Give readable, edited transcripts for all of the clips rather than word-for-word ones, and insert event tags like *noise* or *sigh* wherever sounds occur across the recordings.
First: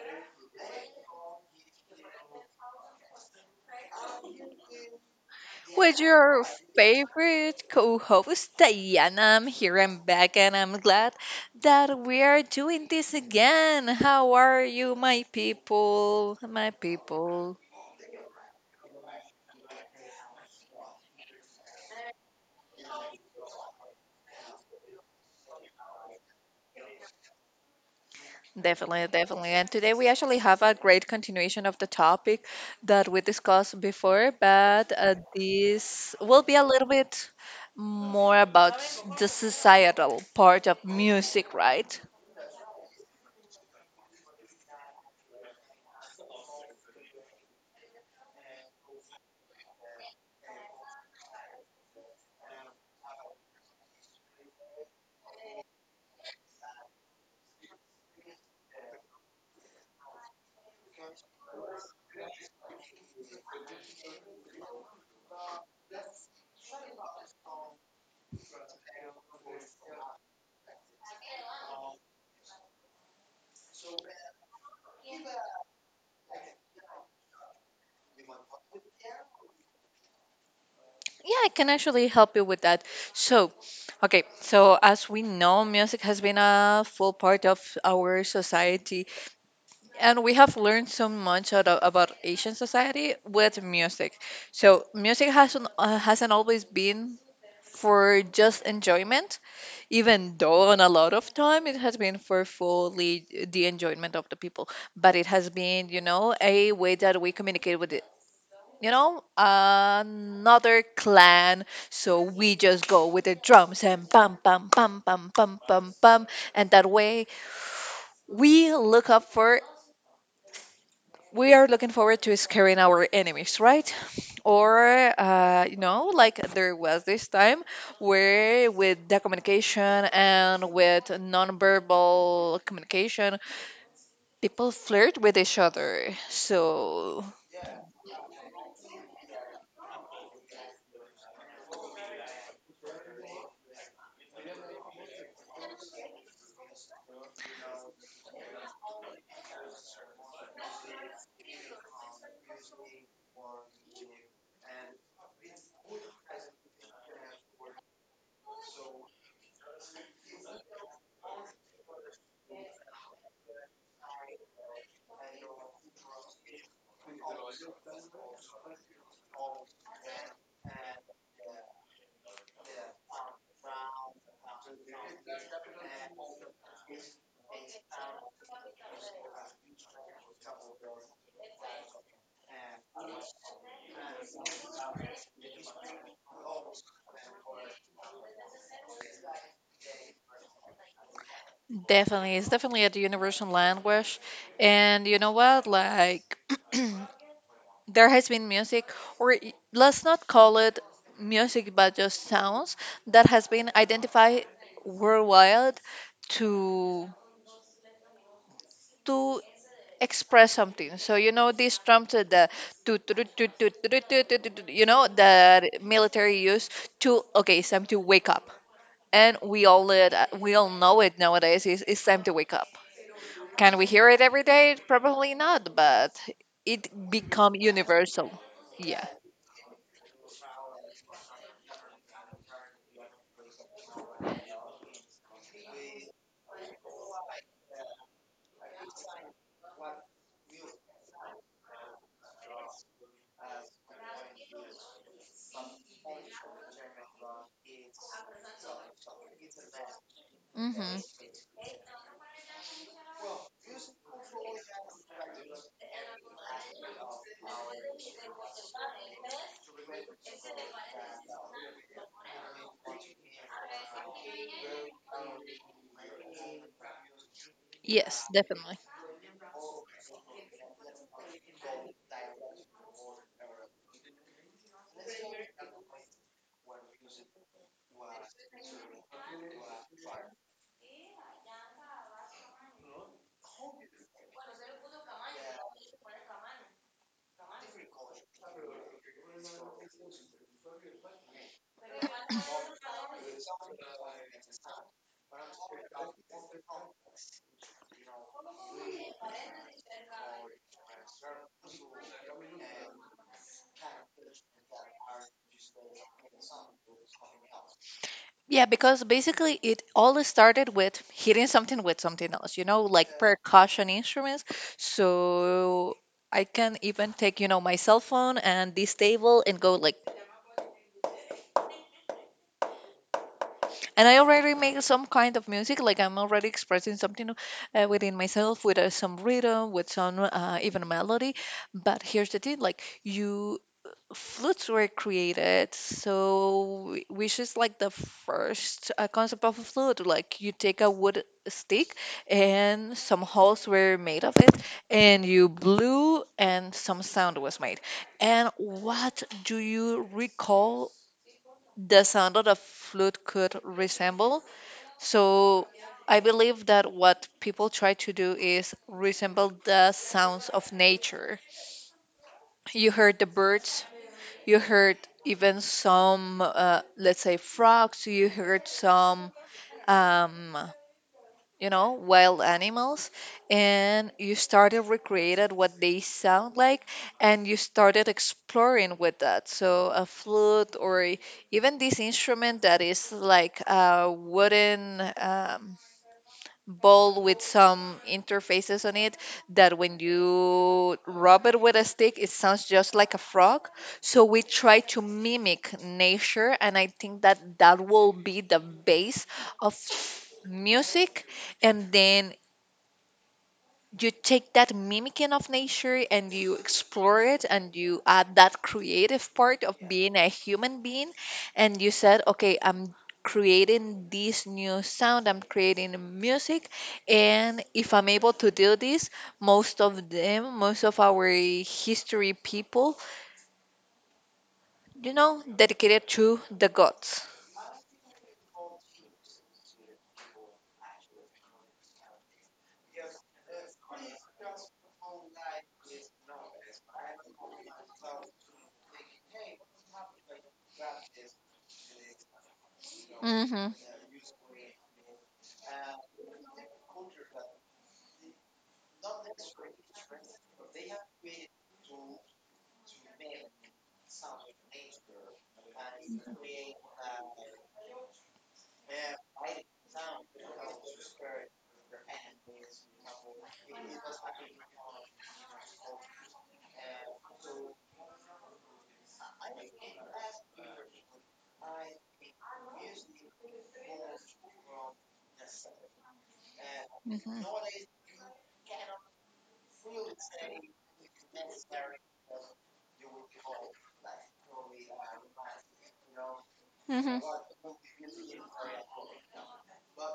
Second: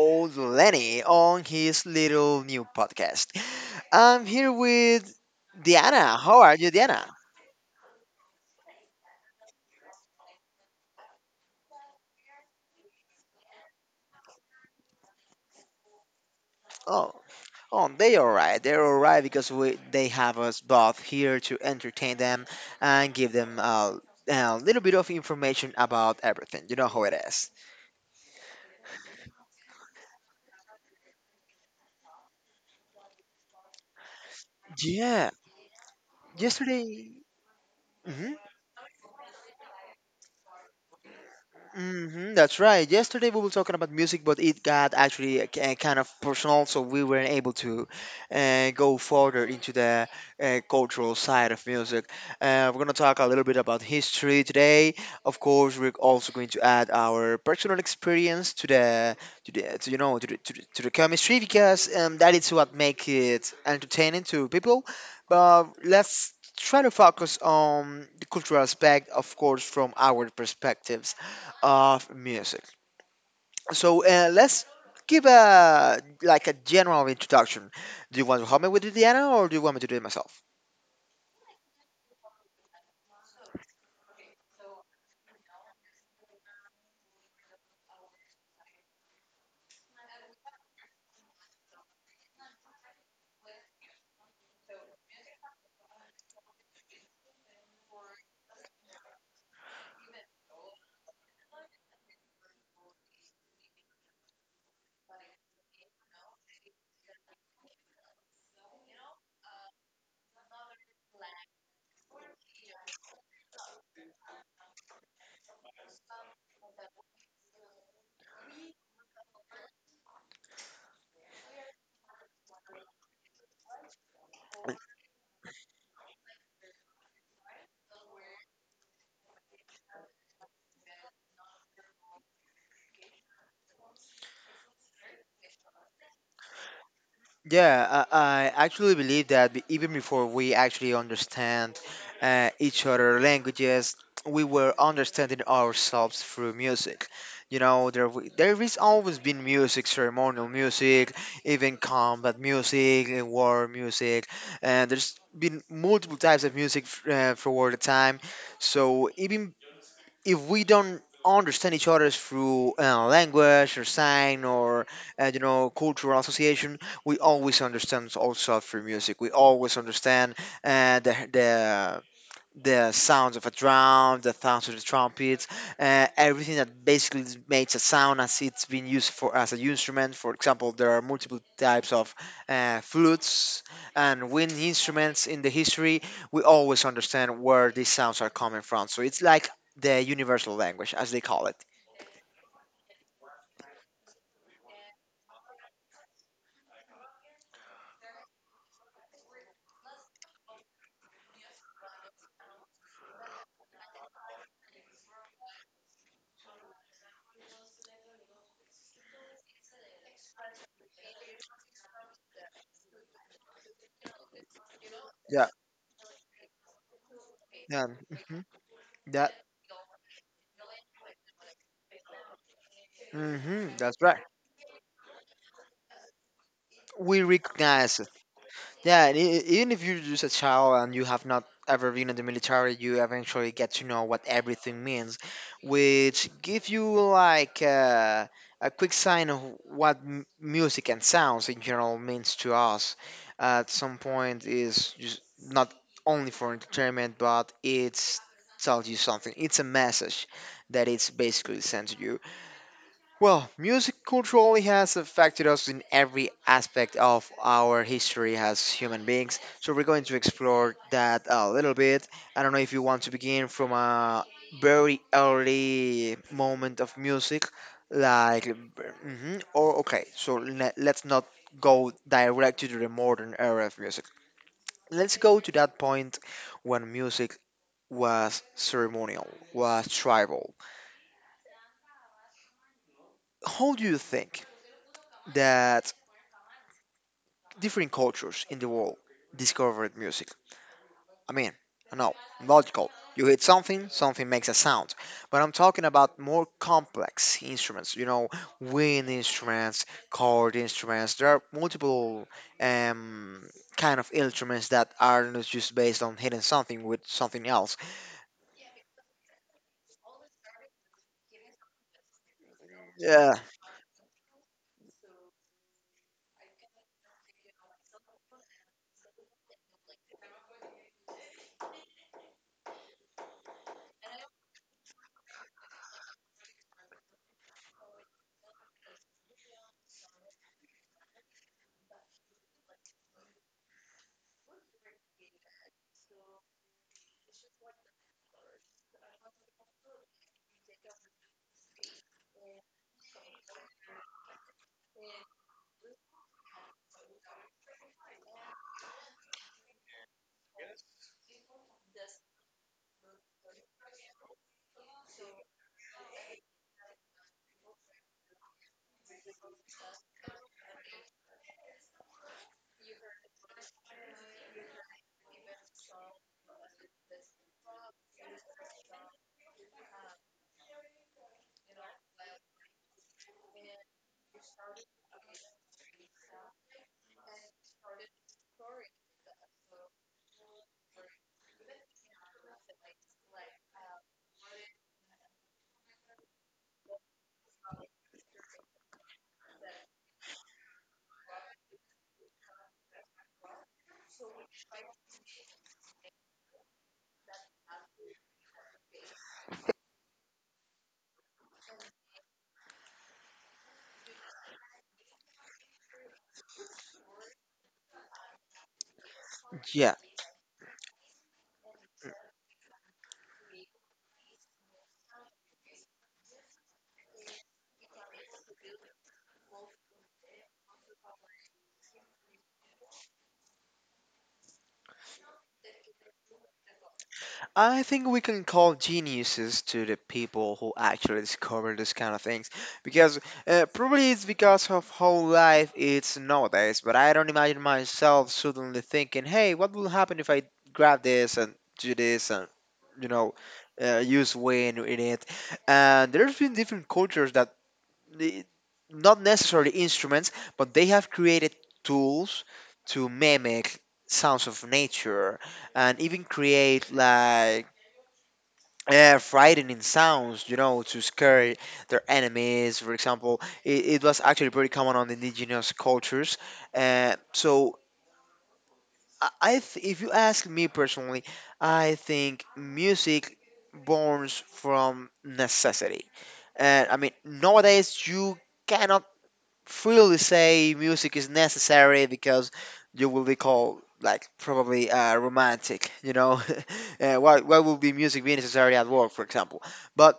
old Lenny on his little new podcast. I'm here with With Diana. How your are you, Diana? favorite co host, Diana, I'm here and back, and I'm glad that we are doing this again. How are you, my people? My Oh, people. oh, they all right. They're all right because they have us both here to entertain them and give them a little bit of information about everything. You know how it is. Definitely, definitely. And today we actually have a great continuation of the topic that we discussed before, but Yeah, this will be a little yesterday. bit Mhm. more about the societal part of music, right? Hmm, that's right. Yesterday we were talking about music, but it got actually kind of personal, so we weren't able to go further into the cultural side of music. We're gonna talk a little bit about history today. Of course, we're also going to add our personal experience to the to the to, you know to the, to the, to the chemistry because that is what makes it entertaining to people. But let's try to focus on the cultural aspect, of course, from our perspectives of music. So let's give a general introduction. Do you want to help me with the piano, or do you want me to do it myself? Yeah, I can actually help you with that. So, okay, so as we know, music has been a full part of our society, and we have learned so much about Asian society with music. So, music hasn't always been for just enjoyment, even though on a lot of time it has been for fully the enjoyment of the people. But it has been, you know, a way that we communicate with, you know, another clan. So we just go with the drums and bam, bam, bam, bam, bam, bam, bam. And that way we look up for, we are looking forward to scaring our enemies, right? Or, you know, like there was this time where with the communication and with nonverbal communication, people flirt with each other. So Yeah, I actually believe that even before we actually understand each other languages, we were understanding ourselves through music. You know, there is always been music, ceremonial music, even combat music, war music, and there's been multiple types of music for all the time. So even if we don't understand each other through language or sign or you know cultural association we always understand also through music we always understand the the sounds of a drum, the sounds of the trumpets, everything that basically makes a sound as it's been used for as an instrument. For example, there are multiple types of flutes and wind instruments in the history. We always understand where these sounds are coming from, so it's like the universal language, as they call it. definitely, it's definitely a universal language. And you know what? Like, *clears throat* there has been music, let's not call it music, but just sounds that has been identified worldwide to to express something. So you know these drums that the tu- tu- tu- tu- tu- tu- tu- tu- tu- tu- tu- you know Yeah, that military use to, okay, it's yeah, time to wake mhm, up, that, and we all know it nowadays. It's time to wake up. hmm, Can we that's hear right. it every day? Probably not, but it We become recognize. universal. Yeah, Yeah. and even if you're just a child and you have not ever been in the military, you eventually get to know what everything means, which give you like a quick sign of what music and sounds in general means to us. At some point, is just not only for entertainment, but it's tells you something. It's a message that hmm it's basically sent to you. Well, music culturally has affected us in every aspect of our history as human beings. So we're going to explore that a little bit. I don't know if you want to begin from a very early moment of music, Yes, like, definitely. hmm or okay. So let's not go direct to the modern era of music. Let's go to that point when music was ceremonial, was tribal. How do you think that different cultures in the world discovered music? I mean, I know, logical. You hit something, something makes a sound. But I'm talking about more complex instruments, you know, wind instruments, chord instruments. There are multiple um, kind of instruments that are not just based on hitting something with something else. Yeah, because basically it all started with hitting something with something else, you know, like Yeah, percussion instruments. So I can even take, you know, my cell phone and this table and go like, and I already make some kind of music. Like I'm already expressing something within myself with some rhythm, with some, even melody. But here's the thing, like you, flutes were created, so which is like the first concept of a flute. Like you take a wood stick and some holes were made of it and you blew and some sound was made, and what do you recall the sound that a flute could resemble? So I believe that what people try to do is resemble the sounds of nature. You heard the birds, you heard even some, let's say, frogs. You heard some, um, you know, wild animals, and you started recreated what they sound like, and you started exploring with that. So a flute, or even this instrument that is like a wooden, bowl with some interfaces on it that when you rub it with a stick, it sounds just like a frog. So we try to mimic nature, and I think that that will be the base of music. And then you take that mimicking of nature and you explore it and you add that creative part of yeah. being a human being, and you said, okay, I'm creating this new sound, I'm creating music. And if I'm able to do this, most of them, most of our history, people, you know, dedicated to the gods. I think we can call geniuses to the people who actually discover this kind of things because probably it's because of how life is nowadays. But I don't imagine myself suddenly thinking, hey, what will happen if I grab this and do this and, you know, Hmm use wind in it? And there's been different cultures that, they- not necessarily instruments, but they have created tools to mimic sounds of nature and even create like frightening sounds, you know, to scare their enemies. For example, it was actually pretty common on the indigenous cultures. Uh, so, if you ask me personally, I think music borns from necessity. And I mean, hmm nowadays you cannot freely say music is necessary because you will be called like probably romantic. You know, *laughs* hmm why would be music be necessary at work, for example? But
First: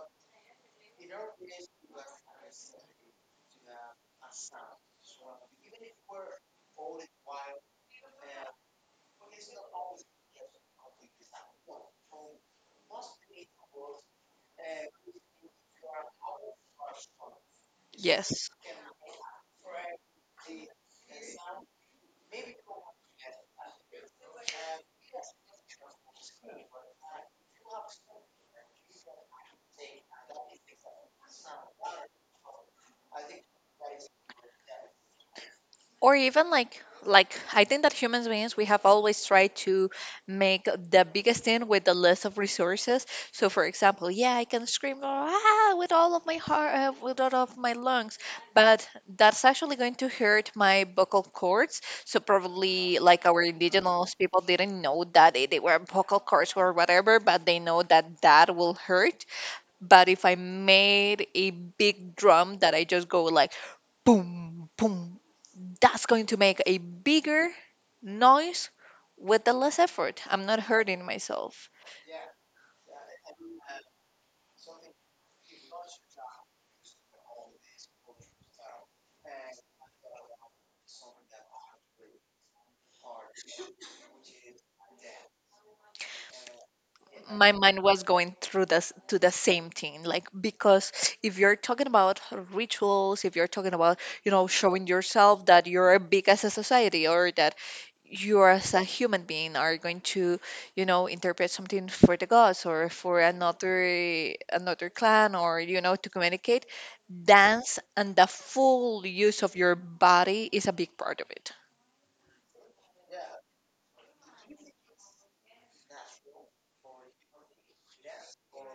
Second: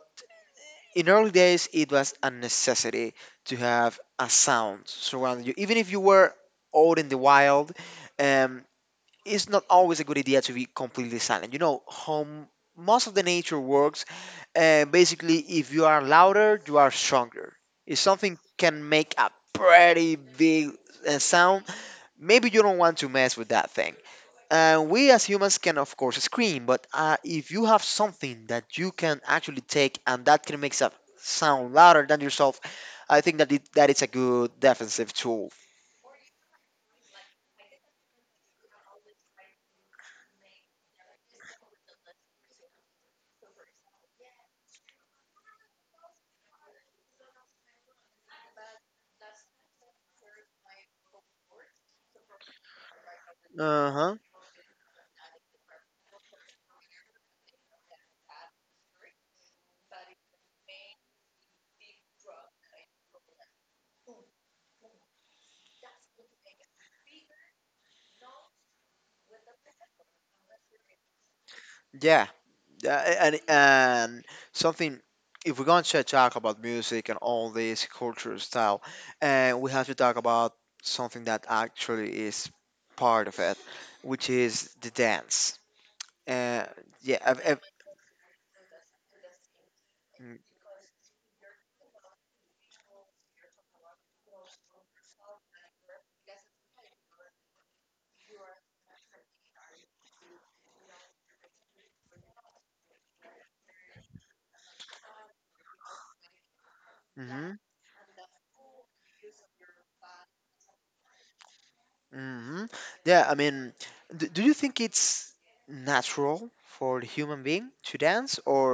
in early days, it was a necessity to have a sound surrounding you. Even if you were out in the wild, um, it's not always a good idea to be completely silent. You know, home, most of the nature works. Basically, if you are louder, you are stronger. If something yes, can make a pretty big sound, maybe you don't want to mess with that thing. We as humans can, of course, scream, but if you have something that you can actually take and that can make it sound louder than yourself, I think that it's a good defensive tool. or even like I think that humans beings we have always tried to make the biggest thing with the less of resources. So for example, yeah, I can scream, ah, with all of my heart, with all of my lungs, but that's actually going to hurt my vocal cords. So probably like our Uh huh. indigenous people didn't know that they were vocal cords or whatever, but they know that that will hurt. But if I made a big drum that I just go like, boom boom, that's going to make a bigger noise with the less effort. I'm not hurting myself. Yeah. And something. If we're going to talk about music and all this cultural style, we have to talk about something that actually is part of it, which is the dance. Uh, yeah. I've, I My have mind was going through this to the same thing, like, I because if you're talking about rituals, if you're talking about, you know, showing yourself that you're big as a society, or that you as a human being are going to, you know, interpret something for the gods or for another another clan, or, you know, to communicate, Mm dance and the full use of your body is a big part of it. hmm. Yeah, I mean, d do you think it's natural for the human being to dance, or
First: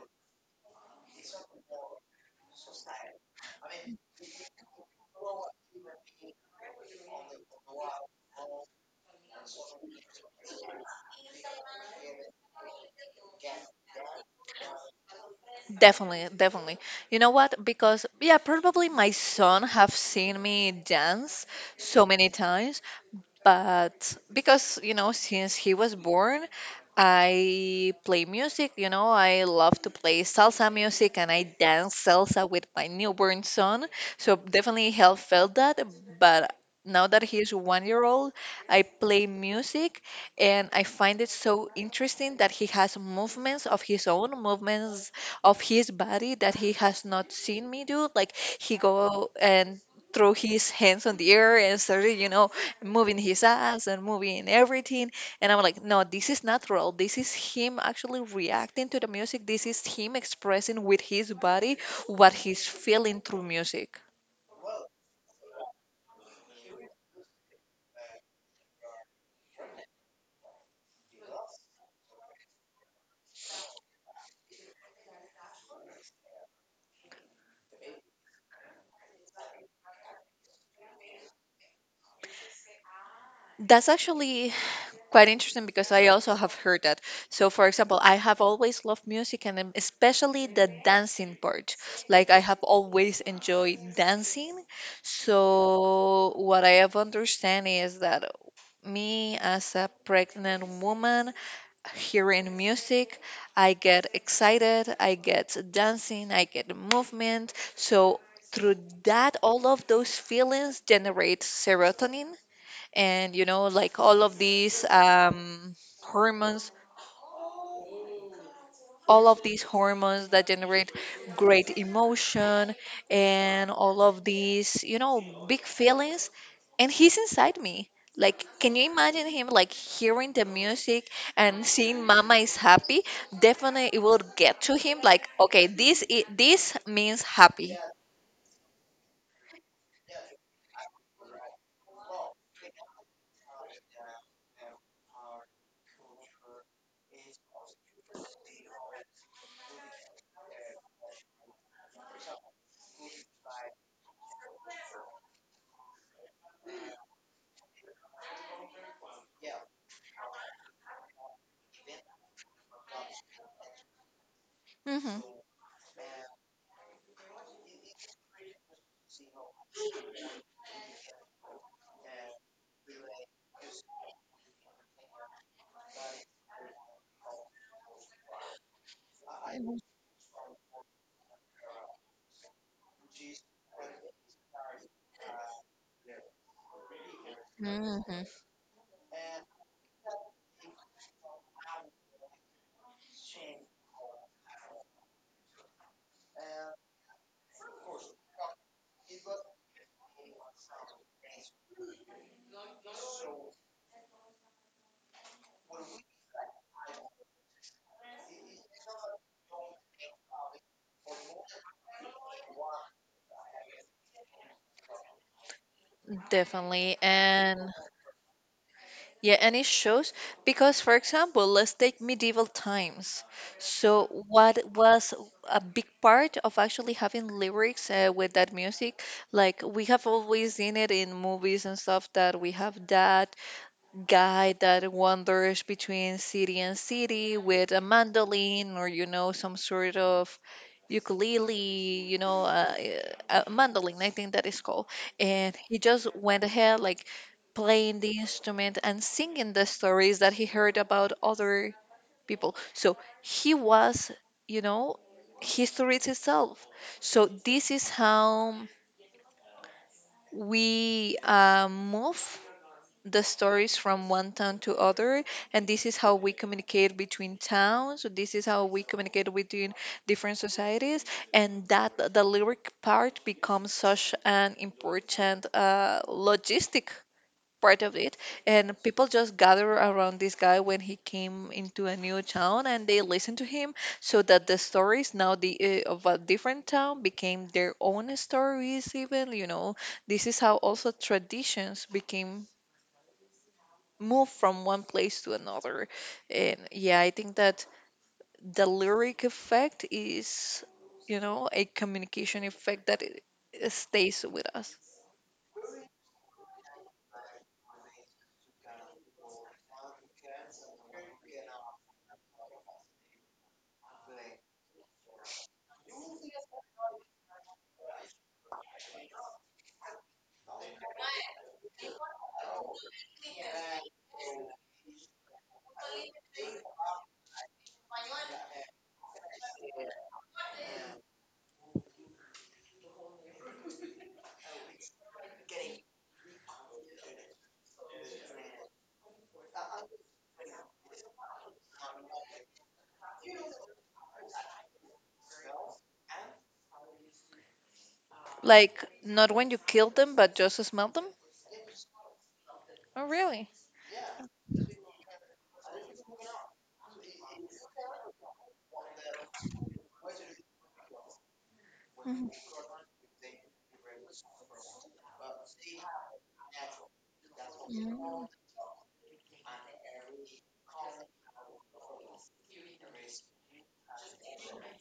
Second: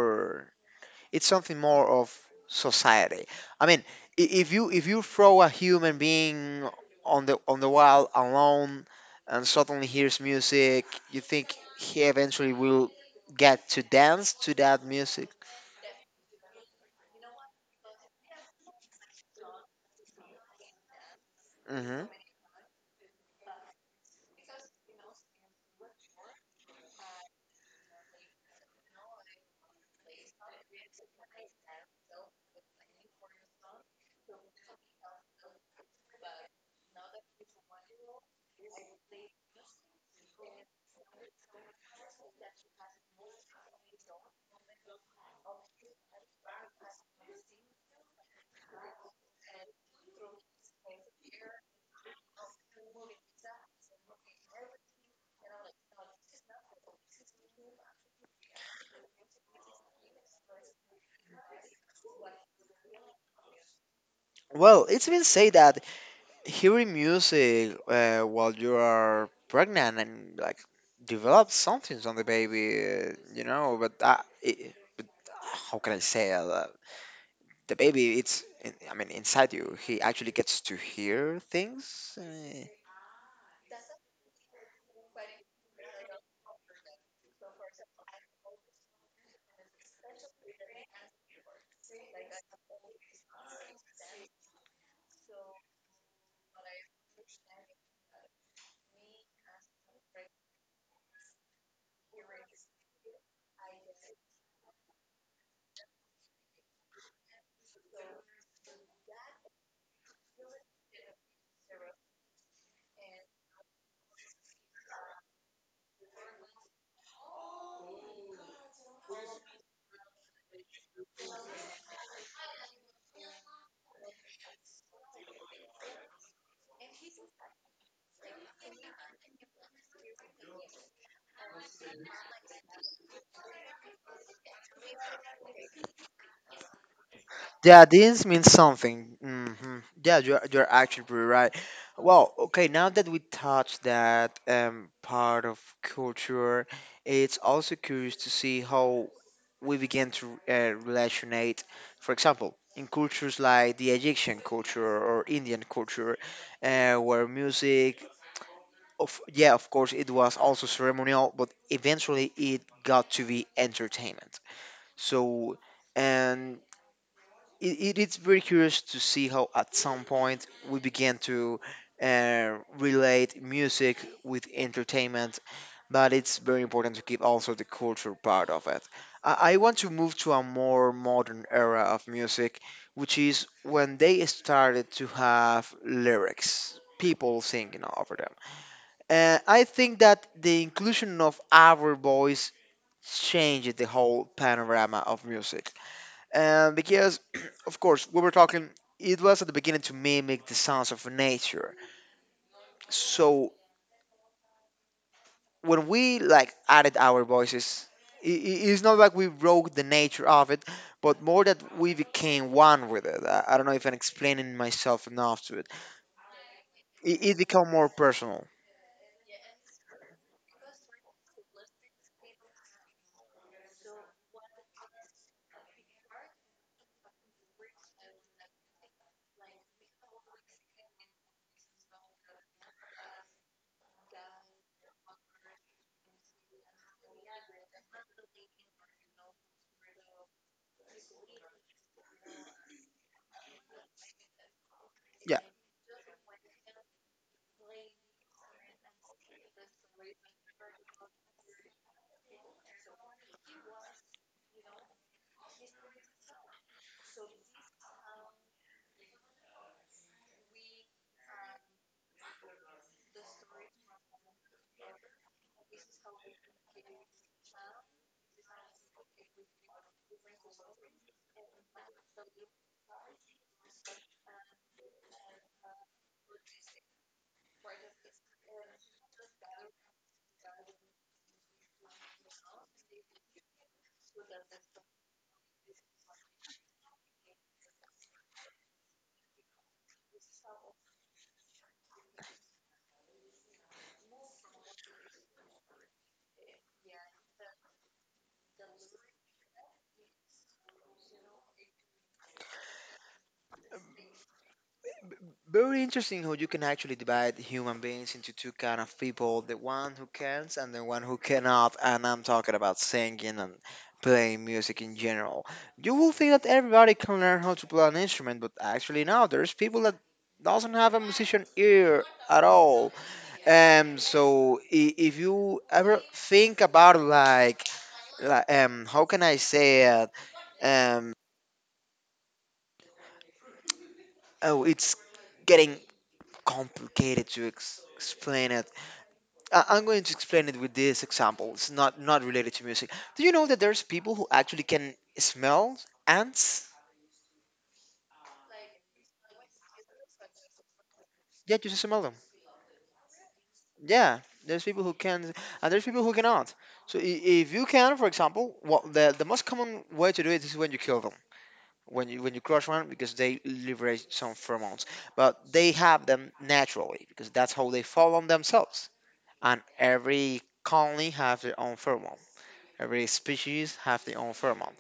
it's something more of society? I mean, if you throw a human being on the wall alone and suddenly hears music, you think he eventually will get to dance to that music? Definitely, definitely. You know what? Because yeah, probably my son have seen me dance so Hmm. many times, but because you know since he was born I play music. You know, I love to play salsa music and I dance salsa with my newborn son, so definitely he felt that. But now that he is 1 year old, I play music, and I find it so interesting that he has movements of his own, movements of his body that he has not seen me do. Like he go and throw his hands on the air and started, you know, moving his ass and moving everything. And I'm like, no, this is natural. This is him actually reacting to the music. This is him expressing with his body what he's feeling through music. Well, it's been said that hearing music while you are pregnant and like develop something on the baby, you know. But how can I say that? The baby, I mean inside you. He actually gets to hear things. Uh, That's actually quite interesting because I also have heard that. So, for example, I have always loved music and especially the dancing part. Like, I have always enjoyed dancing. So, what I have understand is that me as a pregnant woman hearing music, I get excited, I get dancing, I get movement. So through that, all of those feelings generate serotonin, and you know like all of these hormones, all of these hormones that generate great emotion and all of these, you know, big feelings. And he's inside me. Like, can you imagine him like hearing the music and seeing Mama is happy? Definitely, it will get to him. Like, okay, this means happy. yeah, this means something. Hmm, yeah, you're actually pretty right. Well, okay, now that we touched that part of culture, it's also curious to see how we begin to relationate. For example, in cultures like the Egyptian culture or Indian culture, where music, of yeah, of course, it was also ceremonial, but eventually it got to be entertainment. Hmm So. And it's very curious to see how at some point we began to relate music with entertainment but it's very important to keep also the culture part of it I want to move to a more modern era of music which is when they started to have lyrics people singing hmm over them. I think that the inclusion of our voice changed the whole panorama of music and because, *clears throat* of course, we were talking, it was at the beginning to mimic the sounds of nature. So when we like added our voices, it's not like we broke the nature of it, but more that we became one with it. I don't know if I'm explaining myself enough to it. Definitely, It became and more personal. yeah, and it shows because, for example, let's take medieval times. So, what was a big part of actually having lyrics with that music? Like, we have always seen it in movies and stuff that we have that guy that wanders between city and city with a mandolin, or you know, some sort of ukulele, you know, a mandolin I think that is called, Yeah. and he just went ahead like playing the instrument and singing the stories that he heard about other people. So he was, you know, history itself. So this is how we, move the stories from one town to other, and this is how we communicate between towns, this is how we communicate between different societies. And that the lyric part becomes such an important logistic part of it, and people just gather around this guy when he came into a new town and they listen to him, so that the stories now, the of a different town became their own stories even, you know. This is how also traditions became move from one place to another. And yeah, I think that the lyric effect is, you know, a communication effect that it stays with us. Very interesting how you can actually divide human beings into two kind of people, the one who can and the one who cannot, and I'm talking about singing and playing music in general. You will think that everybody can learn how to play an instrument, but actually no, there's people that doesn't have a musician ear at all. If you ever think about how can I say it? Um oh it's getting complicated to explain it. I'm going to explain it with this example. It's not related to music. Do you know that there's people who actually can smell ants? Like, not when you kill them, but just smell them. Yeah, just smell them. Oh, really? Yeah, there's people who can, and there's people who cannot. So if you can, for example, what the most common way to do it is when you kill them. Mhm. When you crush one because they liberate some pheromones, but they have them naturally because that's how they fall on Mm, themselves. And every colony has their own pheromone. Every species have their own pheromone,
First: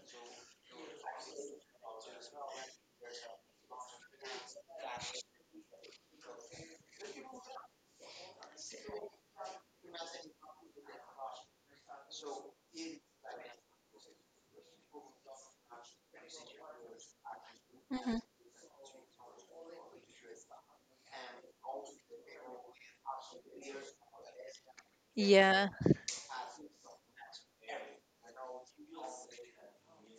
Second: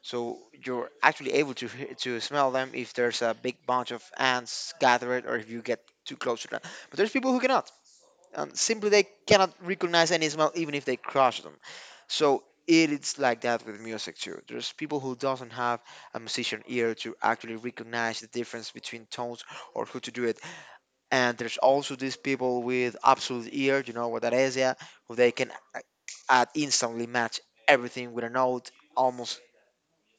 so you're actually able to to smell them if there's a big bunch of ants gathered or if you get too close to them. But there's people who cannot, and simply they cannot recognize any smell even if they crush them. So it is like that with music too. There's people who doesn't have a musician ear to actually mhm. recognize the difference between tones or who to do it, and there's also these people with absolute ear. You know what that is? Yeah, who they can Yeah, instantly match everything with a note almost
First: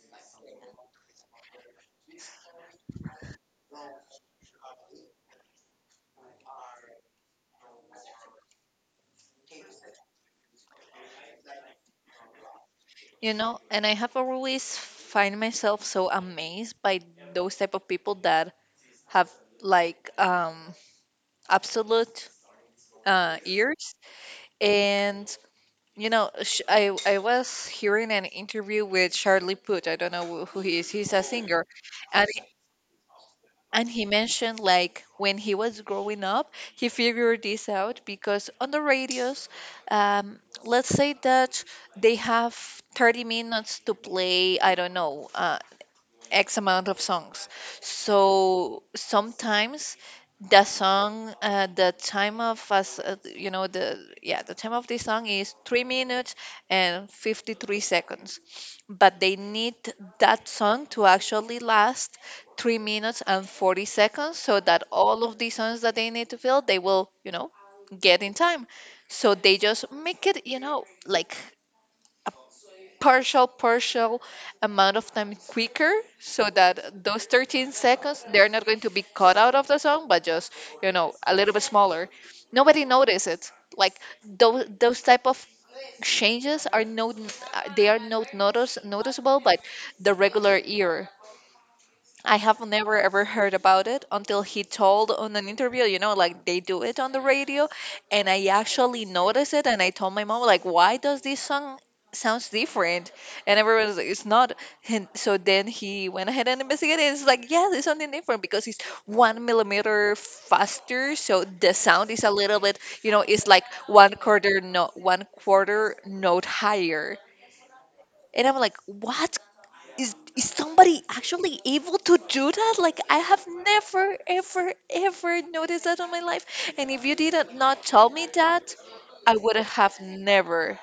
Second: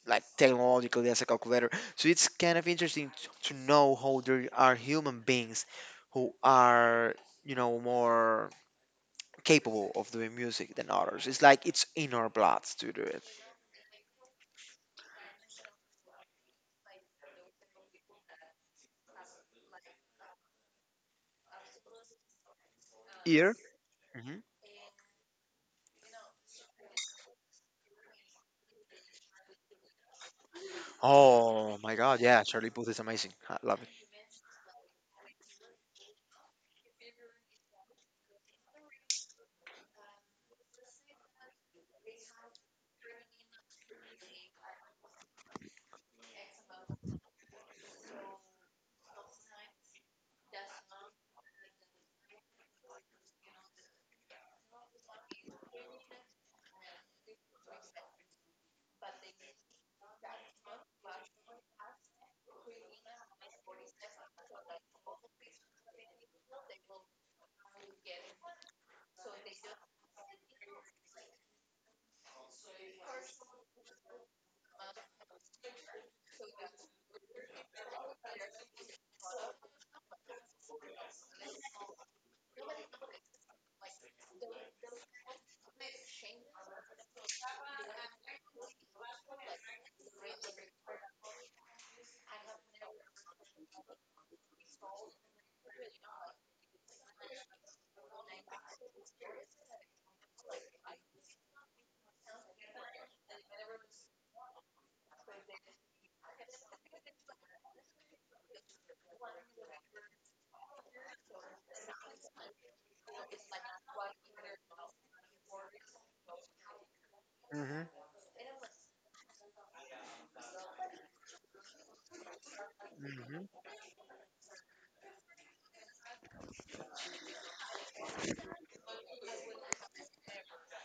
like technologically as a calculator. So it's kind of interesting to know how there are human beings who are you know more capable of doing music than others. It's like it's in our blood to do it. you know, and I have always find myself so amazed by those type of people that have like absolute Ear. ears. Hmm. And you know, I was hearing an interview with Charlie Puth. I don't know who he is. He's a singer, Oh my god, and yeah, Charlie Puth is amazing, I love and it. he mentioned like when he was growing up, he figured this out because on the radios, um, let's say that they have 30 minutes to play, I don't know, X amount of songs. So sometimes the song, the time of us, you know, the yeah, the time of the song is 3 minutes and 53 seconds, but they need that song to actually last 3 minutes and 40 seconds, so that all of the songs that they need to fill, they will, you know, get in time. So they just make it, you know, like partial amount of time quicker, so that those 13 seconds they're not going to be cut out of the song, but just, you know, a little bit smaller. Nobody notices it. Like those type of changes are no, they are not noticeable by the regular ear. I have never ever heard about it until he told on an interview, you know, like they do it on the radio. And I actually noticed it and I told my mom, like, why does this song sounds different? And everyone was like, it's not. And so then he went ahead and investigated. And it's like, yeah, there's something different because it's one millimeter faster. So the sound is a little bit, you know, it's like one quarter note higher. And I'm like, what? Is somebody actually able to do that? Like I have Hmm. never, ever, ever noticed that in my life. And if you did not tell me that, I would have never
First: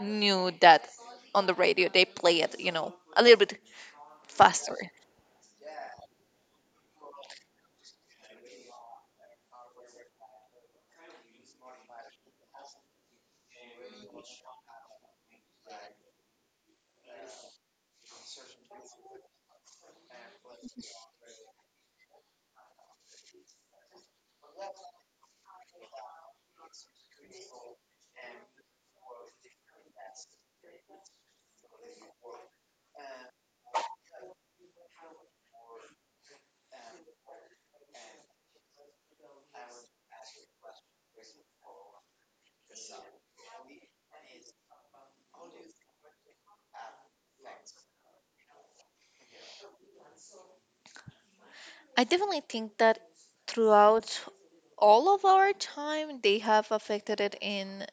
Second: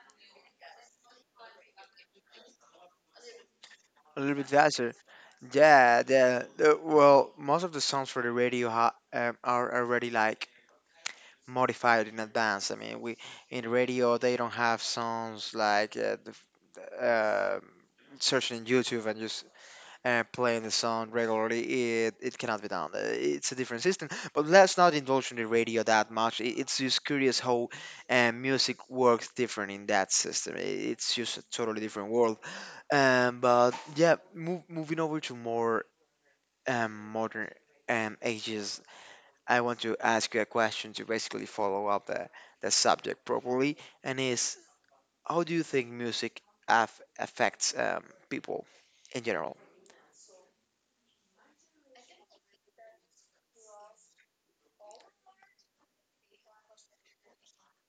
knew that on the radio they play it, a little bit A little bit faster. faster. Yeah, the well, most of the songs for the radio ha are already like modified in advance. I mean, we in radio they don't have songs like f- uh, searching in YouTube and just playing the song regularly. It cannot be done. It's a different system. But let's not indulge in the radio that much. It's just curious how music works different in that system. It's just a totally different world, but yeah, moving over to more modern ages, I want to ask you a question to basically follow up the subject properly, and is how do you think music affects people in general? I definitely think that throughout all of our time they have affected it in,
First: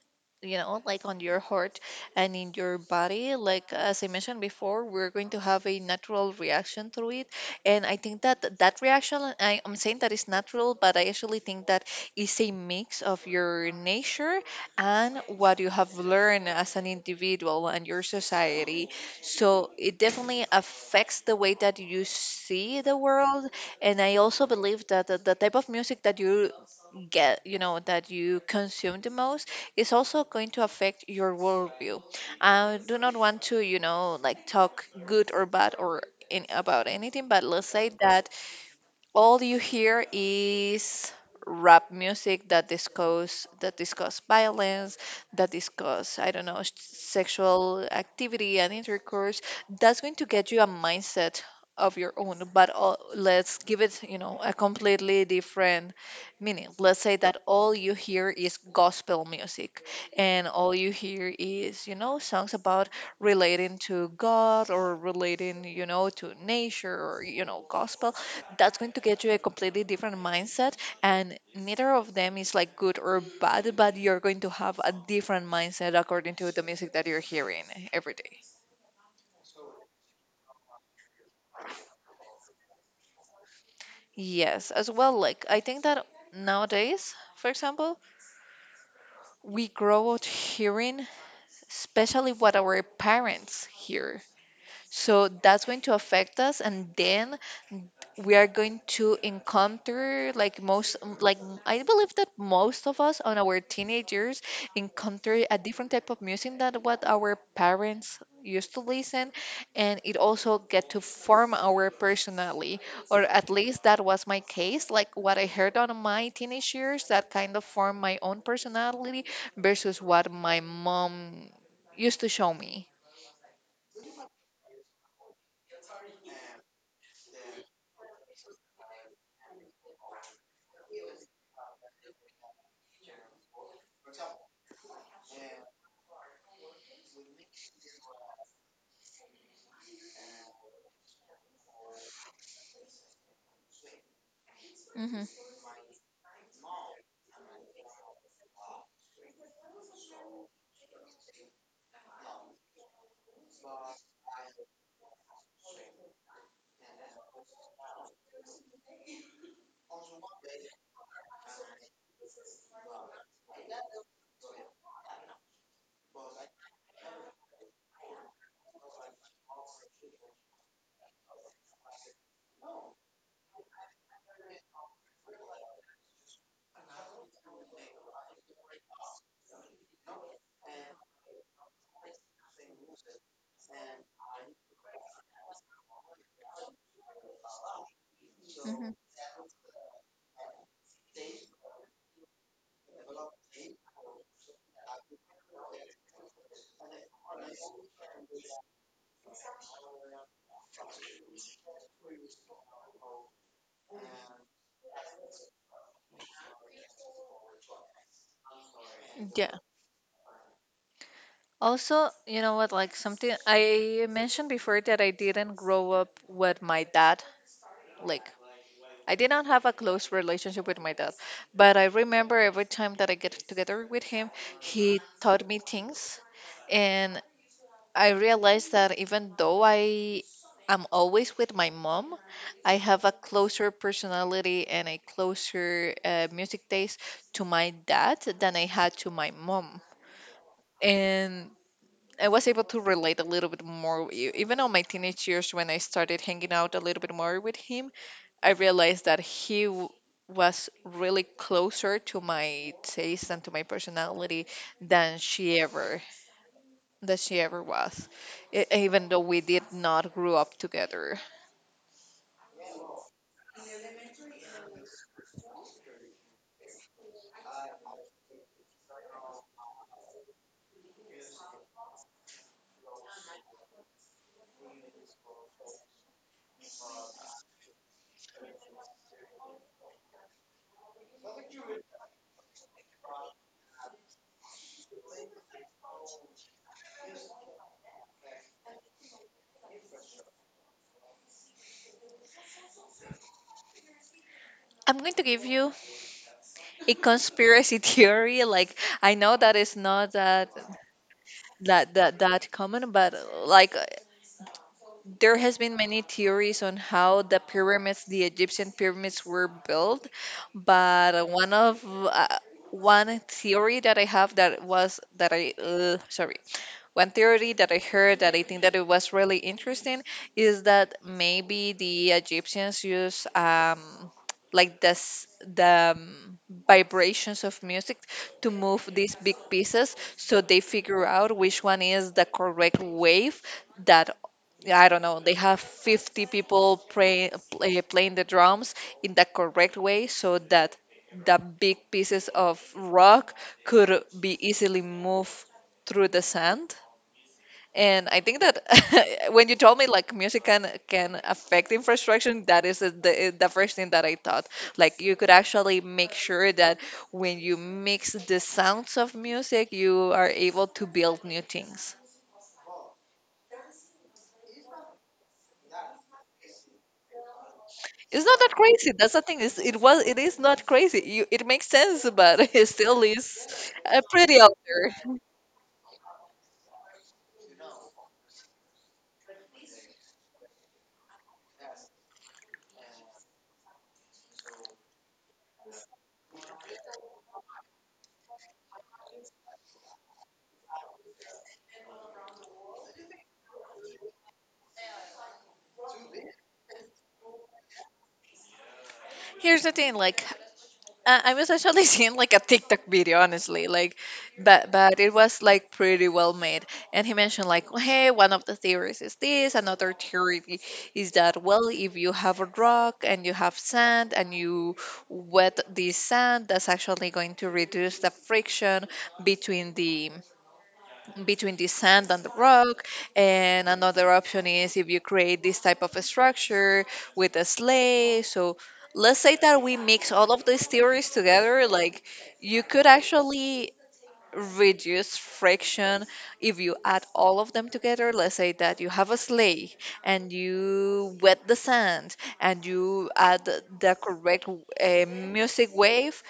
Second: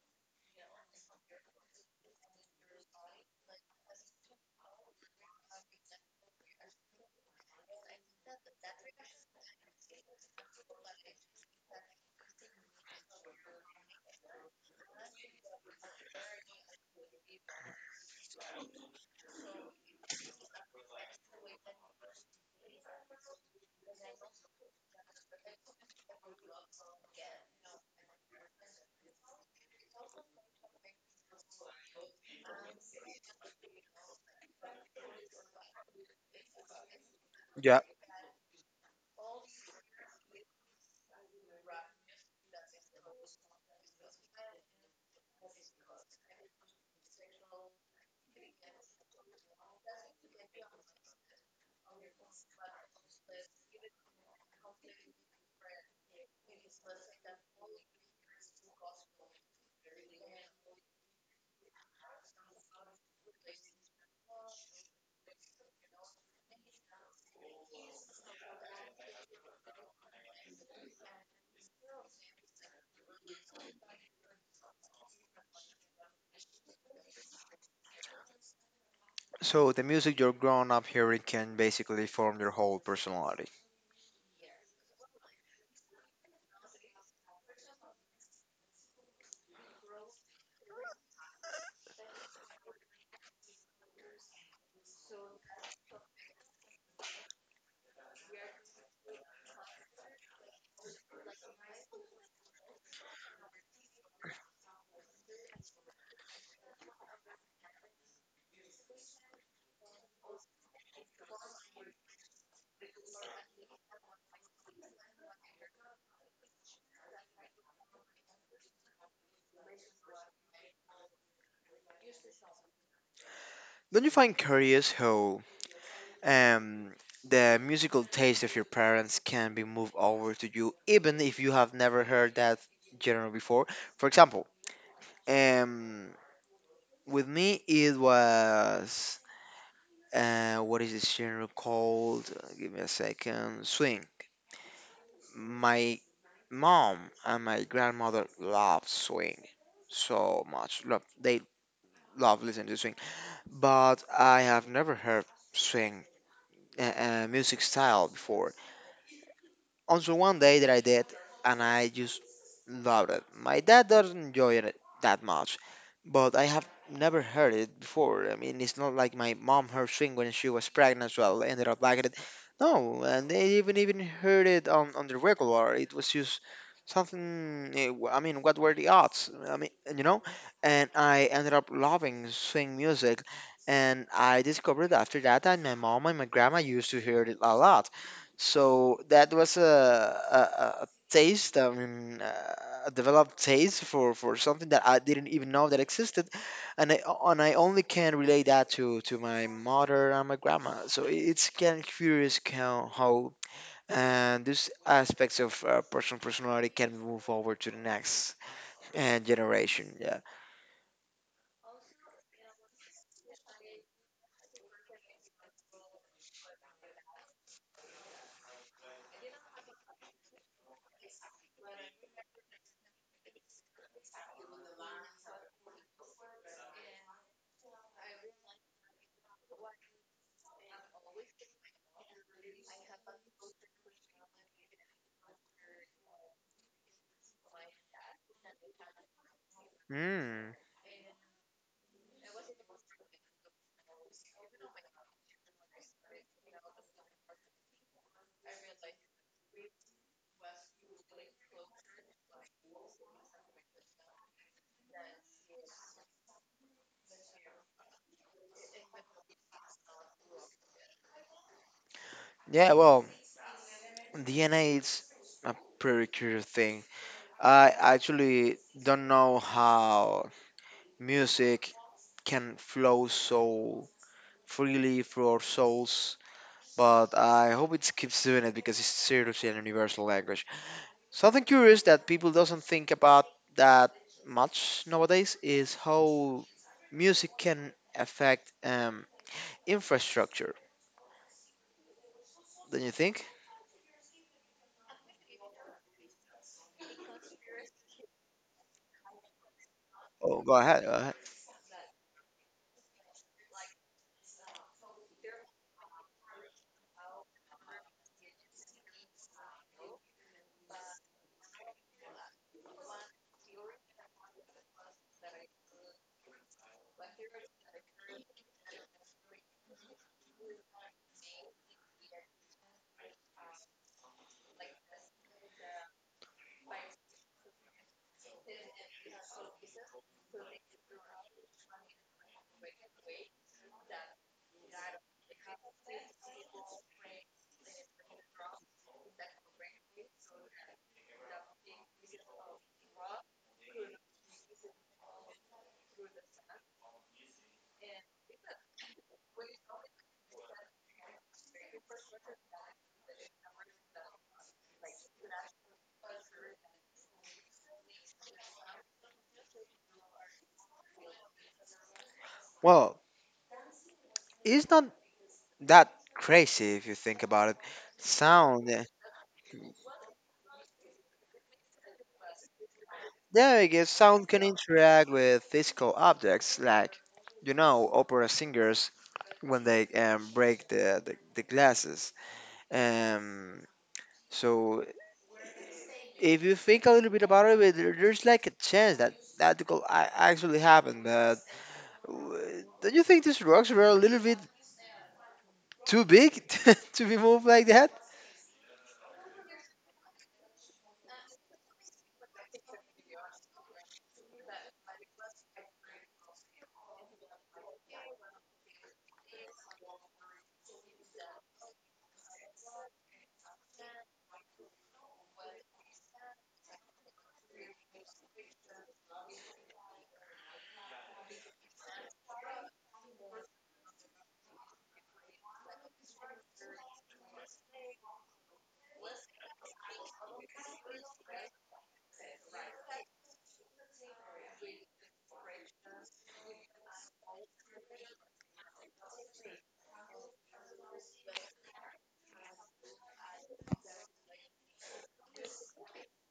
like on your heart and in your body, like as I mentioned before, we're going to have a natural reaction to it. And I think that that reaction, I'm saying that is natural, but I actually think that it's a mix of your nature and what you have learned as an individual and your society. So it definitely affects the way that you see the world. And I also believe that the type of music that you get, that you consume the most, is also going to affect your worldview. I do not want to, like, talk good or bad or about anything, but let's Yeah, say that all you hear is rap music that discuss violence, that discuss, I don't know, sexual activity and intercourse. That's going to get you a mindset of your own. But let's give it, a completely different meaning. Let's say that all you hear is gospel music, and all you hear is, songs about relating to God, or relating, to nature, or, gospel. That's going to get you a completely different mindset. And neither of them is like good or bad, but you're going to have a different mindset according to the music that you're hearing every day. so the music you're growing up hearing can basically form your whole personality. Yes, as well. Like, I think that nowadays, for example, we grow up hearing especially what our parents hear. So that's going to affect us, and then we are going to encounter, like, most like, I believe that most of us, on our teenagers, encounter a different type of music than what our parents used to listen, and it also get to form our personality, or at least that was my case. Like, what I heard on my teenage years, that kind of formed my own personality versus what my mom used to show me. Don't you find curious how Um, the musical taste of your parents can be moved over to you, even if you have never heard that genre before. For example, um, with me it was, what is this genre called? Give me a second. Swing. Mm-hmm. My mom and my grandmother love swing so much. Love they love listening to swing, but I have never heard swing music style before on so one day that I did, and I just loved it. My dad doesn't enjoy it that much, but I have never heard it before. I mean, it's not like my mom heard swing when she was pregnant as well, ended up liking it. No, and they even heard it on the regular. It was just something. I mean, what were the odds? I mean, you know, and I ended up loving swing music. And I discovered after that that my mom and my grandma used to hear it a lot, Mm-hmm. so that was a taste, I mean, a developed taste for something that I didn't even know that existed, and I and I only can relate that to my mother and my grandma. So it's kind of curious how these aspects of personality can move forward to the next generation. Yeah. Also, you know what, like something I mentioned before, that I didn't grow up with my dad. Like, I did not have a close relationship with my dad, but I remember every time that I get together with him, he taught me things. And I realized that even though I am always with my mom, I have a closer personality and a closer music taste to my dad than I had to my mom. Mm. And I was able to relate a little bit more, even on my teenage years when I started hanging out a little bit more with him. I realized that was really closer to my taste and to my personality than she ever that she ever was, even though we did not grow up together. Yeah. Well, DNA is a pretty curious thing. I actually don't know how music can flow so freely through our souls, but I hope it keeps doing it because it's seriously an universal language. Something curious that people doesn't think about that much nowadays is how music can affect infrastructure. Don't you think? I'm going to give you a conspiracy *laughs* theory. Like, I know that it's not Oh, go ahead. Go ahead. That common, but like, there has been many theories on how the Egyptian pyramids were built. But one of, one theory that I have that was that I sorry one theory that I heard that I think that it was really interesting, is that maybe the Egyptians use, like this, the, vibrations of music to move these big pieces. So they figure out which one is the correct wave that, I don't know. They have 50 people playing the drums in the correct way, so that the big pieces of rock could be easily moved through the sand. And I think that *laughs* when you told me, like, music can affect infrastructure, that is the first thing that I thought. Like, you could actually make sure that when you mix the sounds of music, you are able to build new things. Well, it's not that crazy if you think about it. It's not that Sound. crazy. That's the thing. Is not crazy. You, it makes sense, but *laughs* it still is Yeah, I guess sound pretty can out interact there. with physical objects, like, you know, opera singers when they break the glasses. Um, so if you think a little bit about it, there's like a chance that that could actually happen. But uh, don't you think these rocks were a little bit too big *laughs* to be moved like that? Here's the thing. Like, I was actually *laughs* seeing like a TikTok video, honestly, like, but it was like pretty well made. And he mentioned, like, hey, one of the theories is this, another theory is that, well, if you have a rock and you have sand and you wet the sand, that's actually going to reduce the friction between the sand and the rock. And another option is if you create this type of a structure with a sleigh. So let's say that we mix all of these theories together. Like, you could actually reduce friction if you add all of them together. Let's say that you have a sleigh, and you wet the sand, and you add the correct music wave.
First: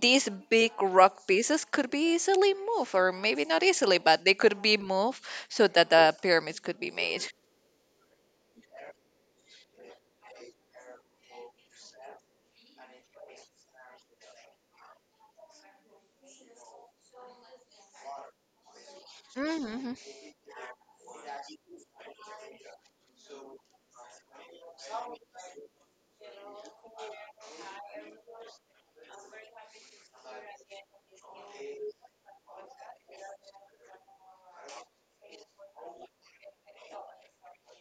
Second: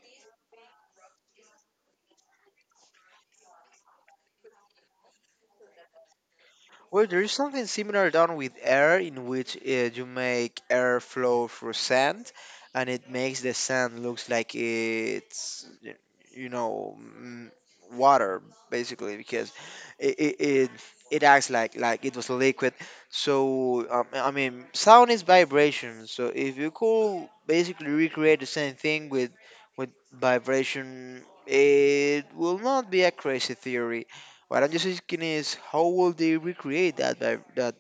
These big rock pieces could be easily moved, or maybe not easily, but they could be moved, so that the pyramids could be Well, there made. is something similar done with air, in which you make air flow through sand, and it makes the sand looks like you know mm, water basically because Hmm. it it, it it acts like it was liquid. So I mean, sound is vibration. So if you could basically recreate the same thing with vibration, it will not be a crazy theory. What I'm just asking is, how will they recreate that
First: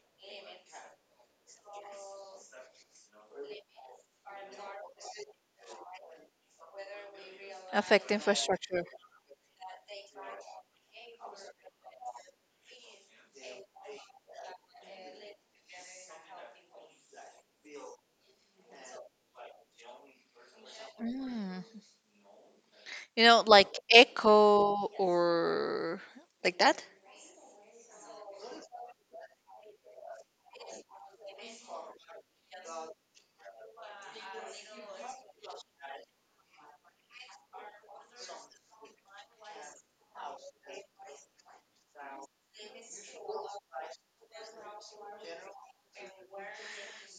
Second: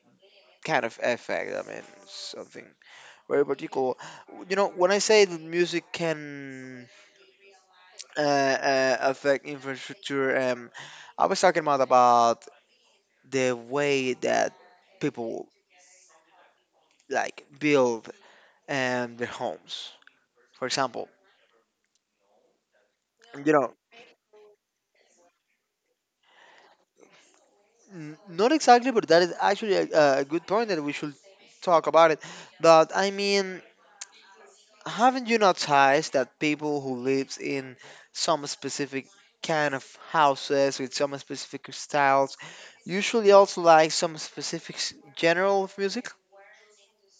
kind of effect? I mean, something very particular. You know, when I say that music can Affect uh, infrastructure. Affect infrastructure, I was talking about the way that people like build their homes. For example, Mm. You know, you like know, echo or like that? Not exactly, but that is actually a good point that we should talk about it. But I mean, haven't you noticed that people who lives in some specific kind of houses with some specific styles usually also like some specific genre of music?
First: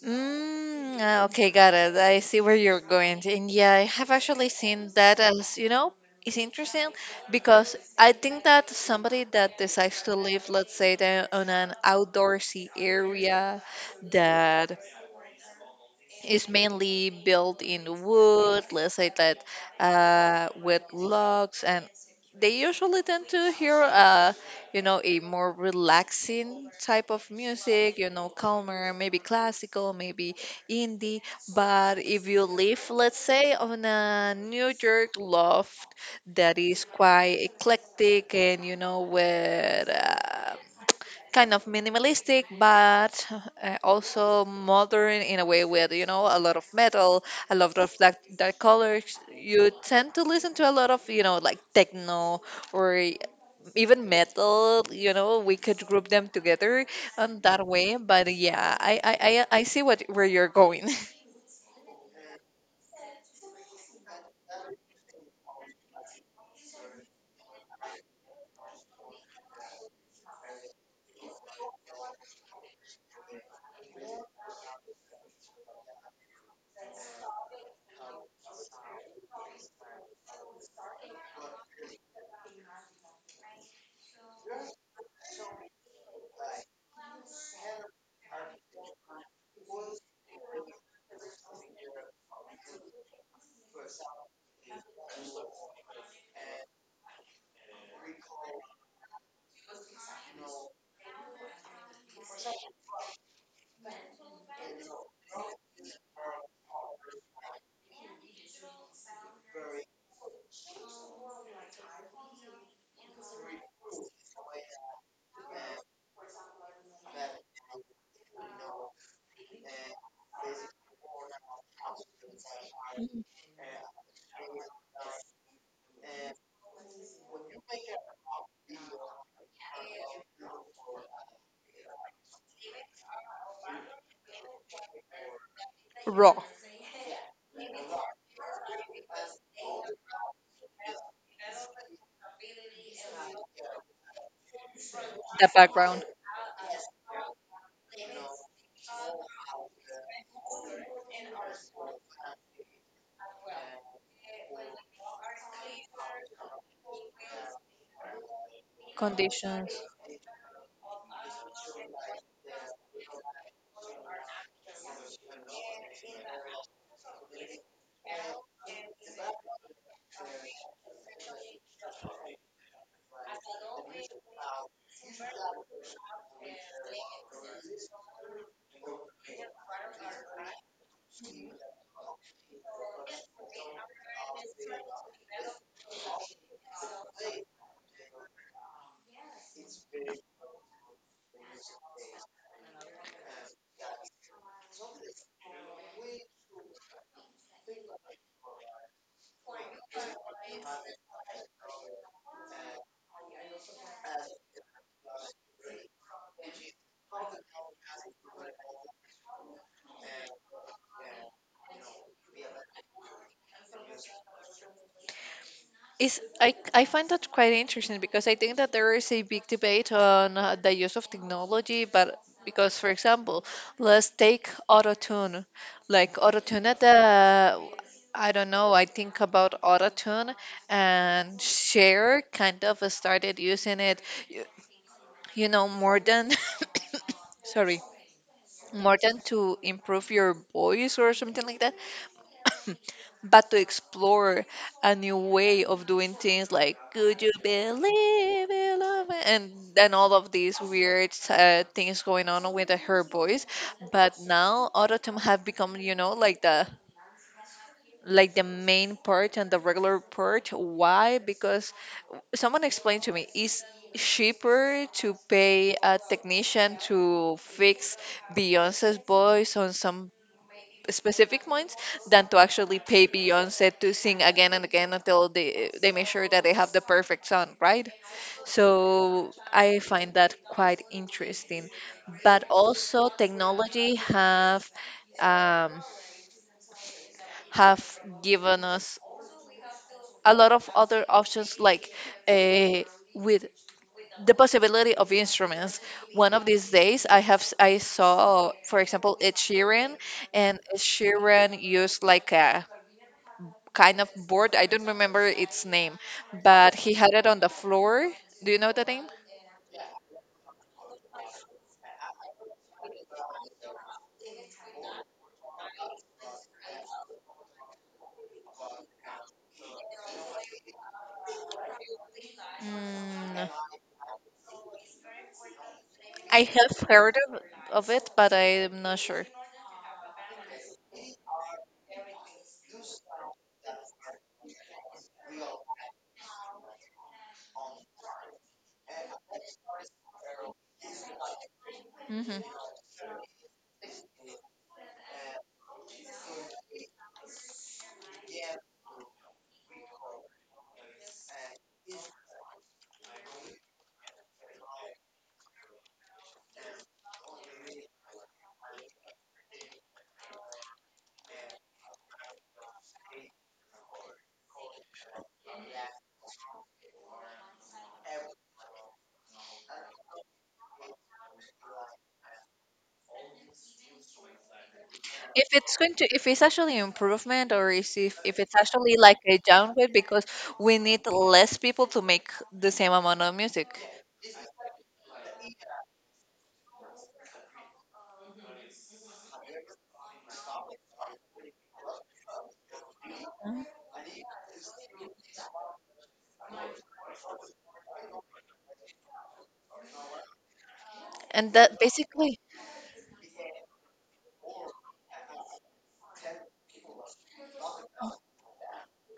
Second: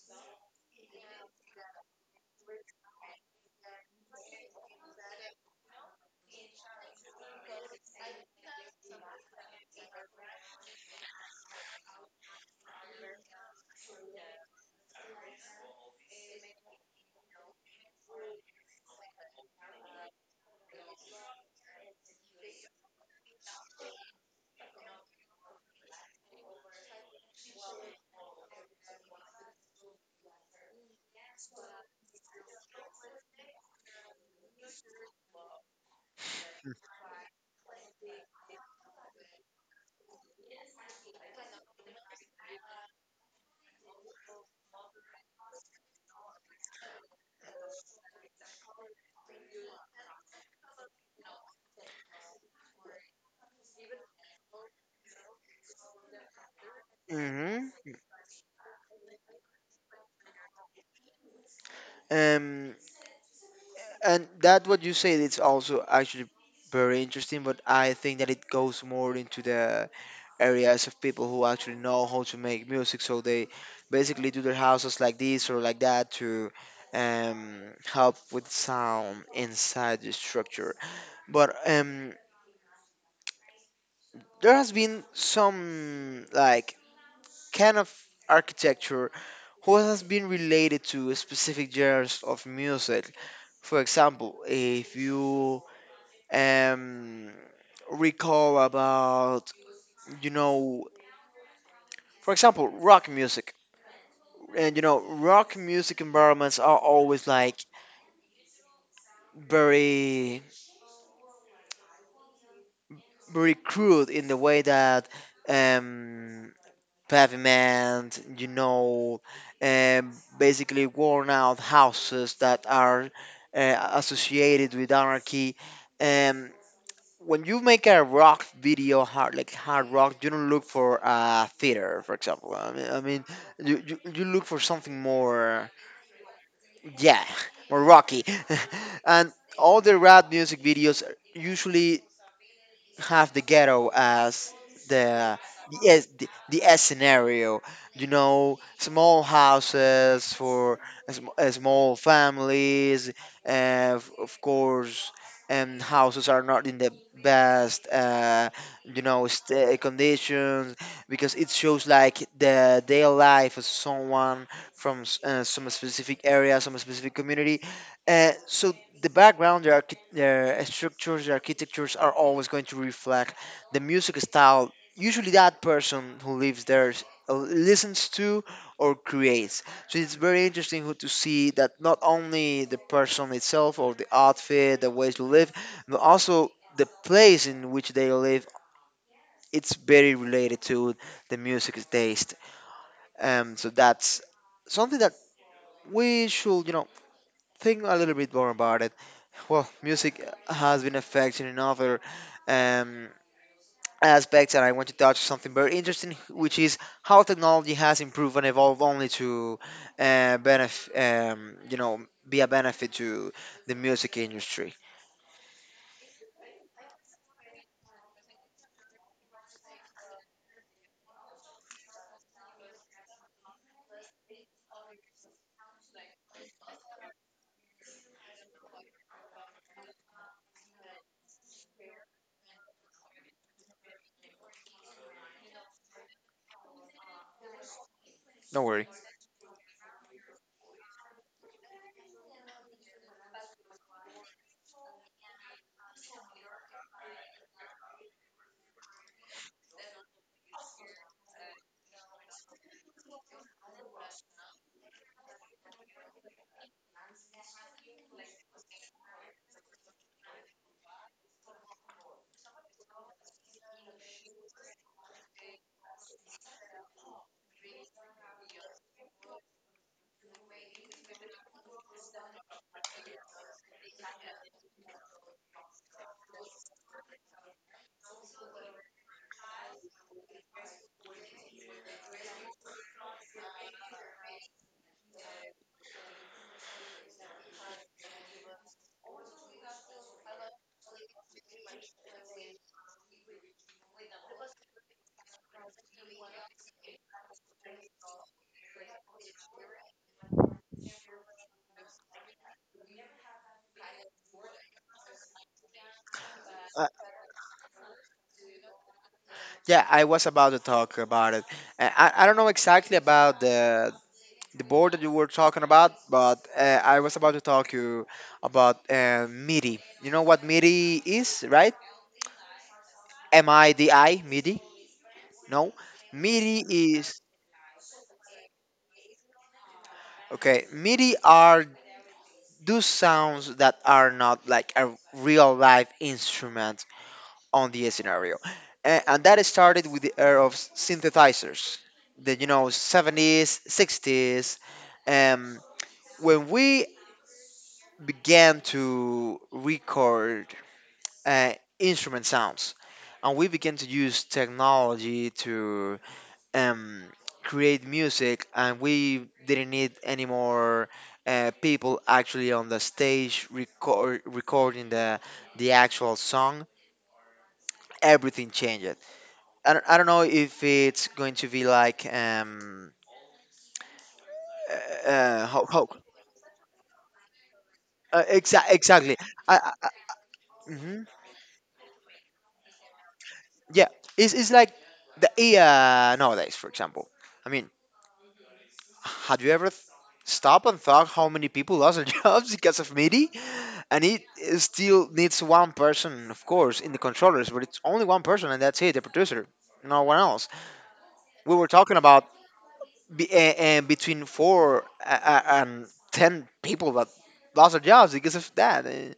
Mm, ah, okay, got it. I see where you're going. And yeah, I have actually seen that as, you know, it's interesting because I think that somebody that decides to live, let's say, on an outdoorsy area that is mainly built in wood, let's say that, with logs, and they usually tend to hear, you know, a more relaxing type of music, you know, calmer, maybe classical, maybe indie. But if you live, let's say, on a New York loft that is quite eclectic and, you know, with. Kind of minimalistic but also modern in a way, with, you know, a lot of metal, a lot of that dark colors, you tend to listen to a lot of, you know, like techno, or even metal, you know, we could group them together, that Hmm. way. But yeah, I see what where you're going. Um, and that what you said it's also actually very interesting, but I think that it goes more into the areas of people who actually know how to make music, so they basically do their houses like this or like that to help with sound inside the structure. But there has been some like kind of architecture who has been related to specific genres of music. For example, if you um, recall about, you know, for example, rock music, and you know, rock music environments are always like very very crude in the way that um, pavement, you know, basically worn out houses that are associated with anarchy. Um, when you make a rock video, hard rock, you don't look for a theater, for example. I mean you look for something more, *laughs* Raw. yeah, *laughs* more rocky. *laughs* And all the rap music videos usually have the ghetto as the The background. The S scenario. You know, small houses for a small families. Of course, houses are not in the best, you know, Conditions. Conditions because it shows like the daily life of someone from some specific area, some specific community, so the background, the structures, the architectures are always going to reflect the music style. Usually, that person who lives there listens to or creates. So it's very interesting to see that not only the person itself or the outfit, the ways to live, but also the place in which they live. It's very related to the music taste. So that's something that we should, you know, think a little bit more about it. Well, music has been affected in other um, aspects, and I want to touch something very interesting, which is how technology has improved and evolved only to uh, benefit, um, you know, be a benefit to the music industry. Is I find that quite interesting, because I think that there is a big debate on, the use of technology, but because, for example, let's take Auto Tune. Like Auto Tune, at the, I don't know, I think about Auto Tune and Cher kind of started using it, you, you know, more than, *coughs* sorry, Don't worry. more than to improve your voice or something like that, *coughs* but to explore a new way of doing things, like, could you believe it love it?" and then all of these weird things going on with her voice. But now Auto-Tune have become, you know, like the, like the main part and the regular part. Why? Because someone explained to me, it's cheaper to pay a technician to fix Beyonce's voice on some specific points than to actually pay Beyonce to sing again and again until they make sure that they have the perfect sound, right? So I find that quite interesting. But also technology have, um, have given us a lot of other options, like, uh, with the possibility of instruments. One of these days, I saw, for example, Ed Sheeran, and Ed Sheeran used like a kind of board. I don't remember its name, but Uh, he had it on the floor. Do you know the name? yeah, I was about to talk about it. I don't know exactly about the board that you were talking about, but I was about to talk to you about MIDI. You know what MIDI is, right? Mm, MIDI, MIDI? No, I MIDI have heard is of it, but I am not sure. okay. MIDI are those sounds that are not like a real live instrument on the scenario, and that started with the era of synthesizers, the, you Mm-hmm. know, 70s, 60s, um, when we began to record uh, instrument sounds, and we began to use technology to um, create music, and we didn't need any more people actually on the stage, recording the actual song. Everything changed. I don't know if it's going to be like If it's how going to if it's actually improvement, or is if, if it's actually exactly. like a I, downgrade, because we hmm need less people to make the same amount of music. Yeah, it's like the AI nowadays, for example. I mean, have you ever stopped and thought how many people lost their *laughs* jobs because of MIDI? Mhm. And it still needs one person, of course, in the controllers, but it's only one person, and that's it, the producer, no one else. And We were that talking about basically. Between four and ten people that lost their jobs because of that. Eh.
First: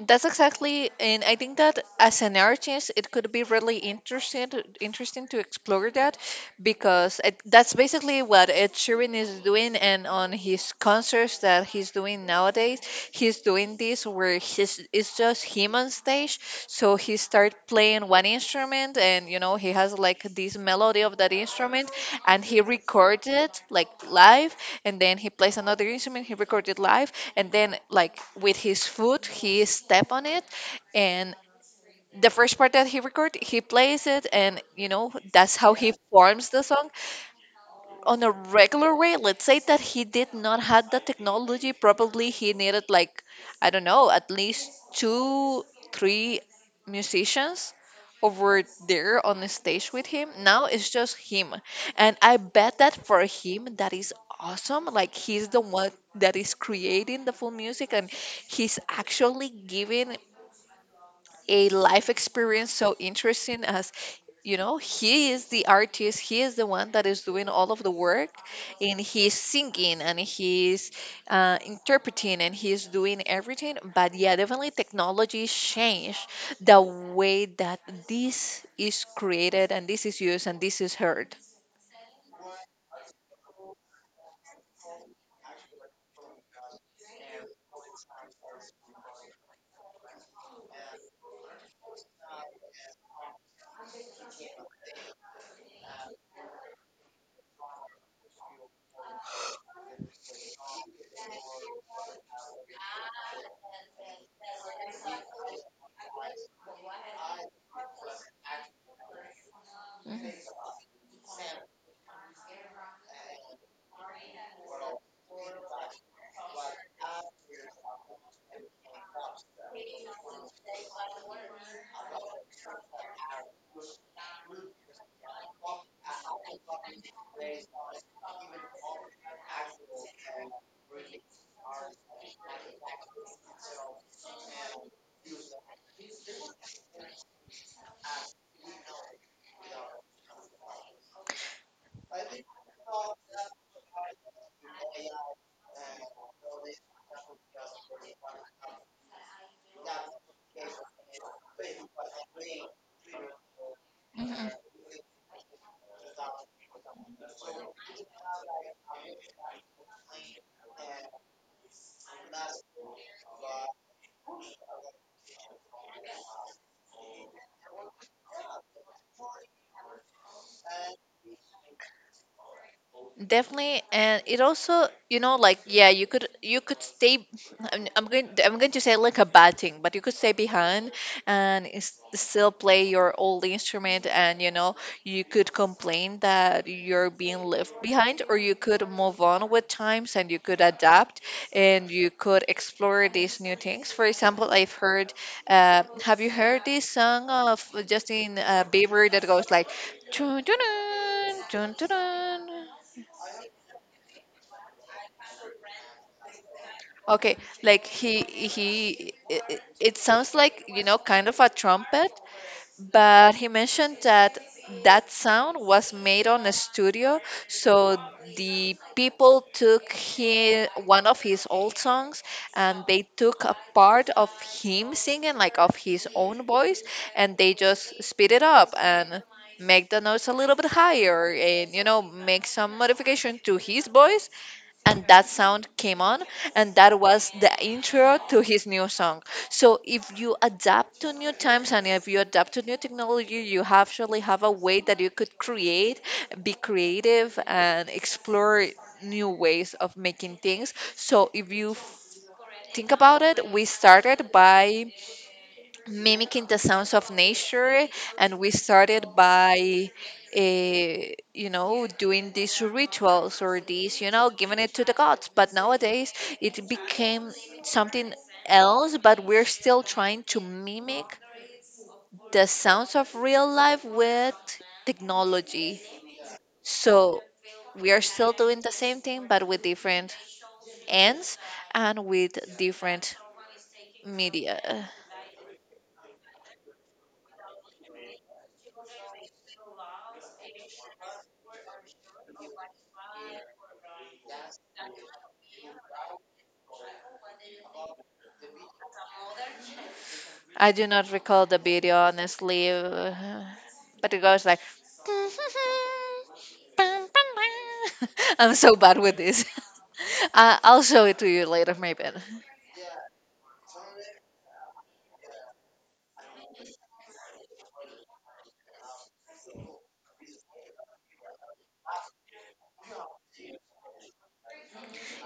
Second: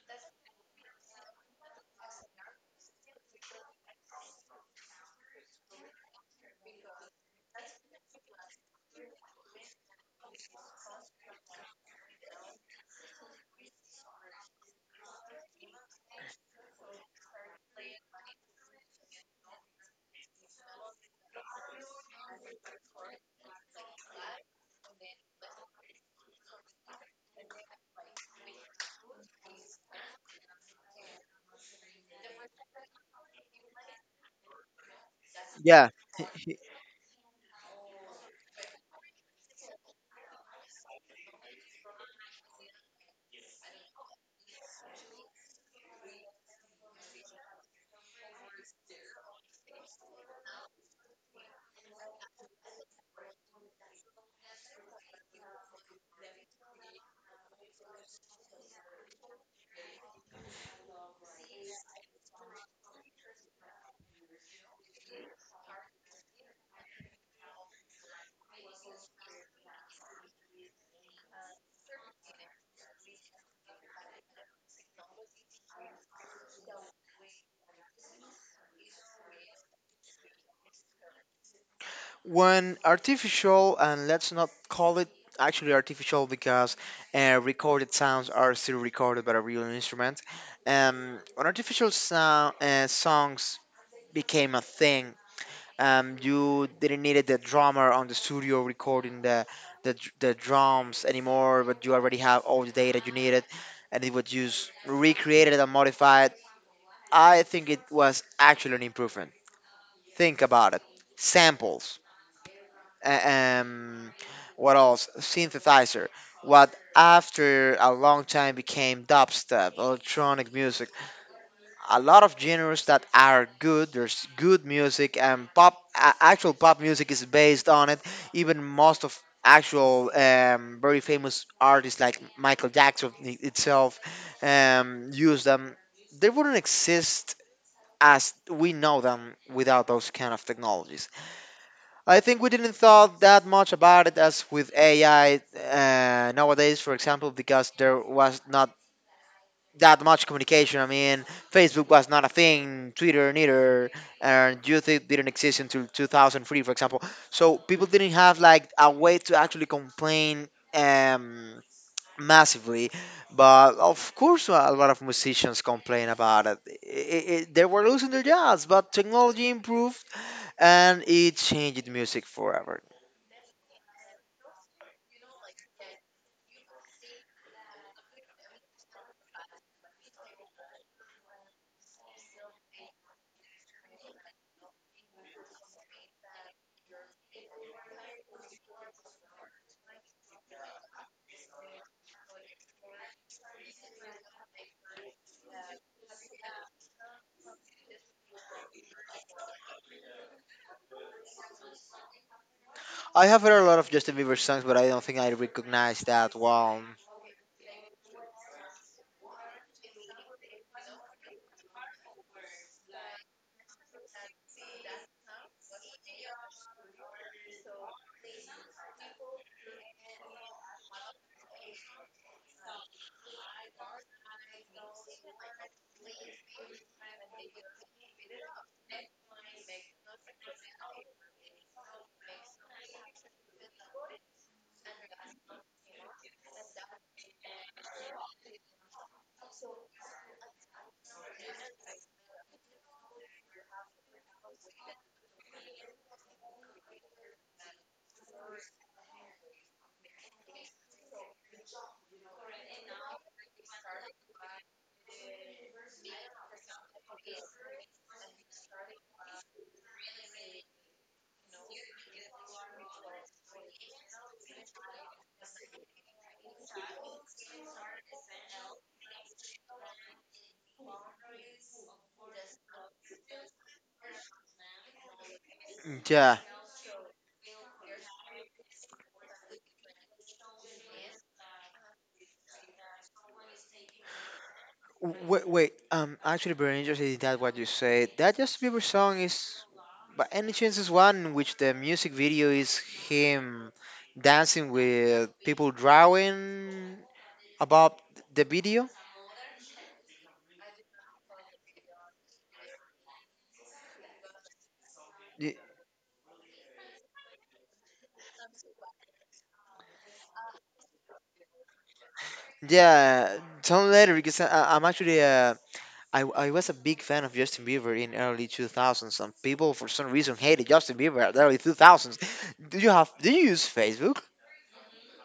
That's exactly, and I think that as an artist, it could be really interesting to, interesting to explore that, because it, that's basically what Ed Sheeran is doing, and on his concerts that he's doing nowadays, he's doing this where he's it's just him on stage. So he start playing one instrument, and you know he has like this melody of that instrument, and he recorded like live. And then he plays another instrument he recorded live, and then like with his foot he step on it. And the first part that he record he plays it, and you know that's how Yeah, he forms the song on a regular way. Let's say that he did not have the technology, probably he needed like, I don't know, at least two three musicians over there on the stage with him. Now it's just him, and I bet that for him that is awesome. Like he's the one that is creating the full music, and he's actually giving a life experience so interesting. As you know, he is the artist, he is the one that is doing all of the work, and he's singing, and he's interpreting, and he's doing everything. But yeah, definitely technology changed the way that this is created, and this is used, and this is heard. when artificial, and let's not call it actually artificial because recorded sounds are still recorded by a real instrument. When artificial sound songs became a thing, you didn't need the drummer on the studio recording the drums anymore, but you already have all the data you needed, and it was just recreated and modified. I think it was actually an improvement. Think Mhm. about it. Samples. A- Um, what else? Synthesizer. What after a long time became dubstep, electronic music, a lot of genres that are good. There's good music and pop. Actual pop music is based on it. Even most of actual very famous artists like Michael Jackson itself use them. They wouldn't exist as we know them without those kind of technologies. I think we didn't thought that much about it as with AI nowadays, for example, because there was not that much communication. I mean, Facebook was not a thing, Twitter neither, and YouTube didn't exist until 2003, for example. So people didn't have like a way to actually complain um, massively. But of course, a lot of musicians complain about it. They were losing their jobs, but technology improved and it changed music forever. Definitely. And it also, you know, like yeah, you could stay. I'm going to say like a bad thing, but you could stay behind and still play your old instrument. And you know, you could complain that you're being left behind, or you could move on with times and you could adapt, and you could explore these new things. For example, I've heard, have you heard this song of Justin Bieber that goes like "Dun, dun, dun, dun, dun, dun." I have heard a lot of Justin Bieber songs, but I don't think I recognize that one. Okay, like he it, it it sounds like, you know, kind of a trumpet, but he mentioned that that sound was made on a studio. So the people took he one of his old songs, and they took a part of him singing, like of his own voice, and they just speed it up and make the notes a little bit higher, and you know, make some modification to his voice, and that sound came on, and that was the intro to his new song. So if you adapt to new times and if you adapt to new technology, you actually have a way that you could create, be creative, and explore new ways of making things. So if you think about it, we started by mimicking the sounds of nature, and we started by, you know, doing these rituals or these, you know, giving it to the gods. But nowadays it became something else, but we're still trying to mimic the sounds of real life with technology. Yeah. So we are still doing the same thing but with different ends and with different media. Wait, wait. Actually, very interested in that what you said. That Justin Bieber song is, by any chance, is one in which the music video is him dancing with people drawing about the video. I do not recall the video honestly, but it goes like. Y- *laughs* I'm so bad with this. *laughs* I'll show it to you later, maybe. Yeah, tell me later because I- I'm actually I was a big fan of Justin Bieber in early 2000s. Some people for some reason hated Justin Bieber at the early 2000s. *laughs* Do you have? Do you use Facebook?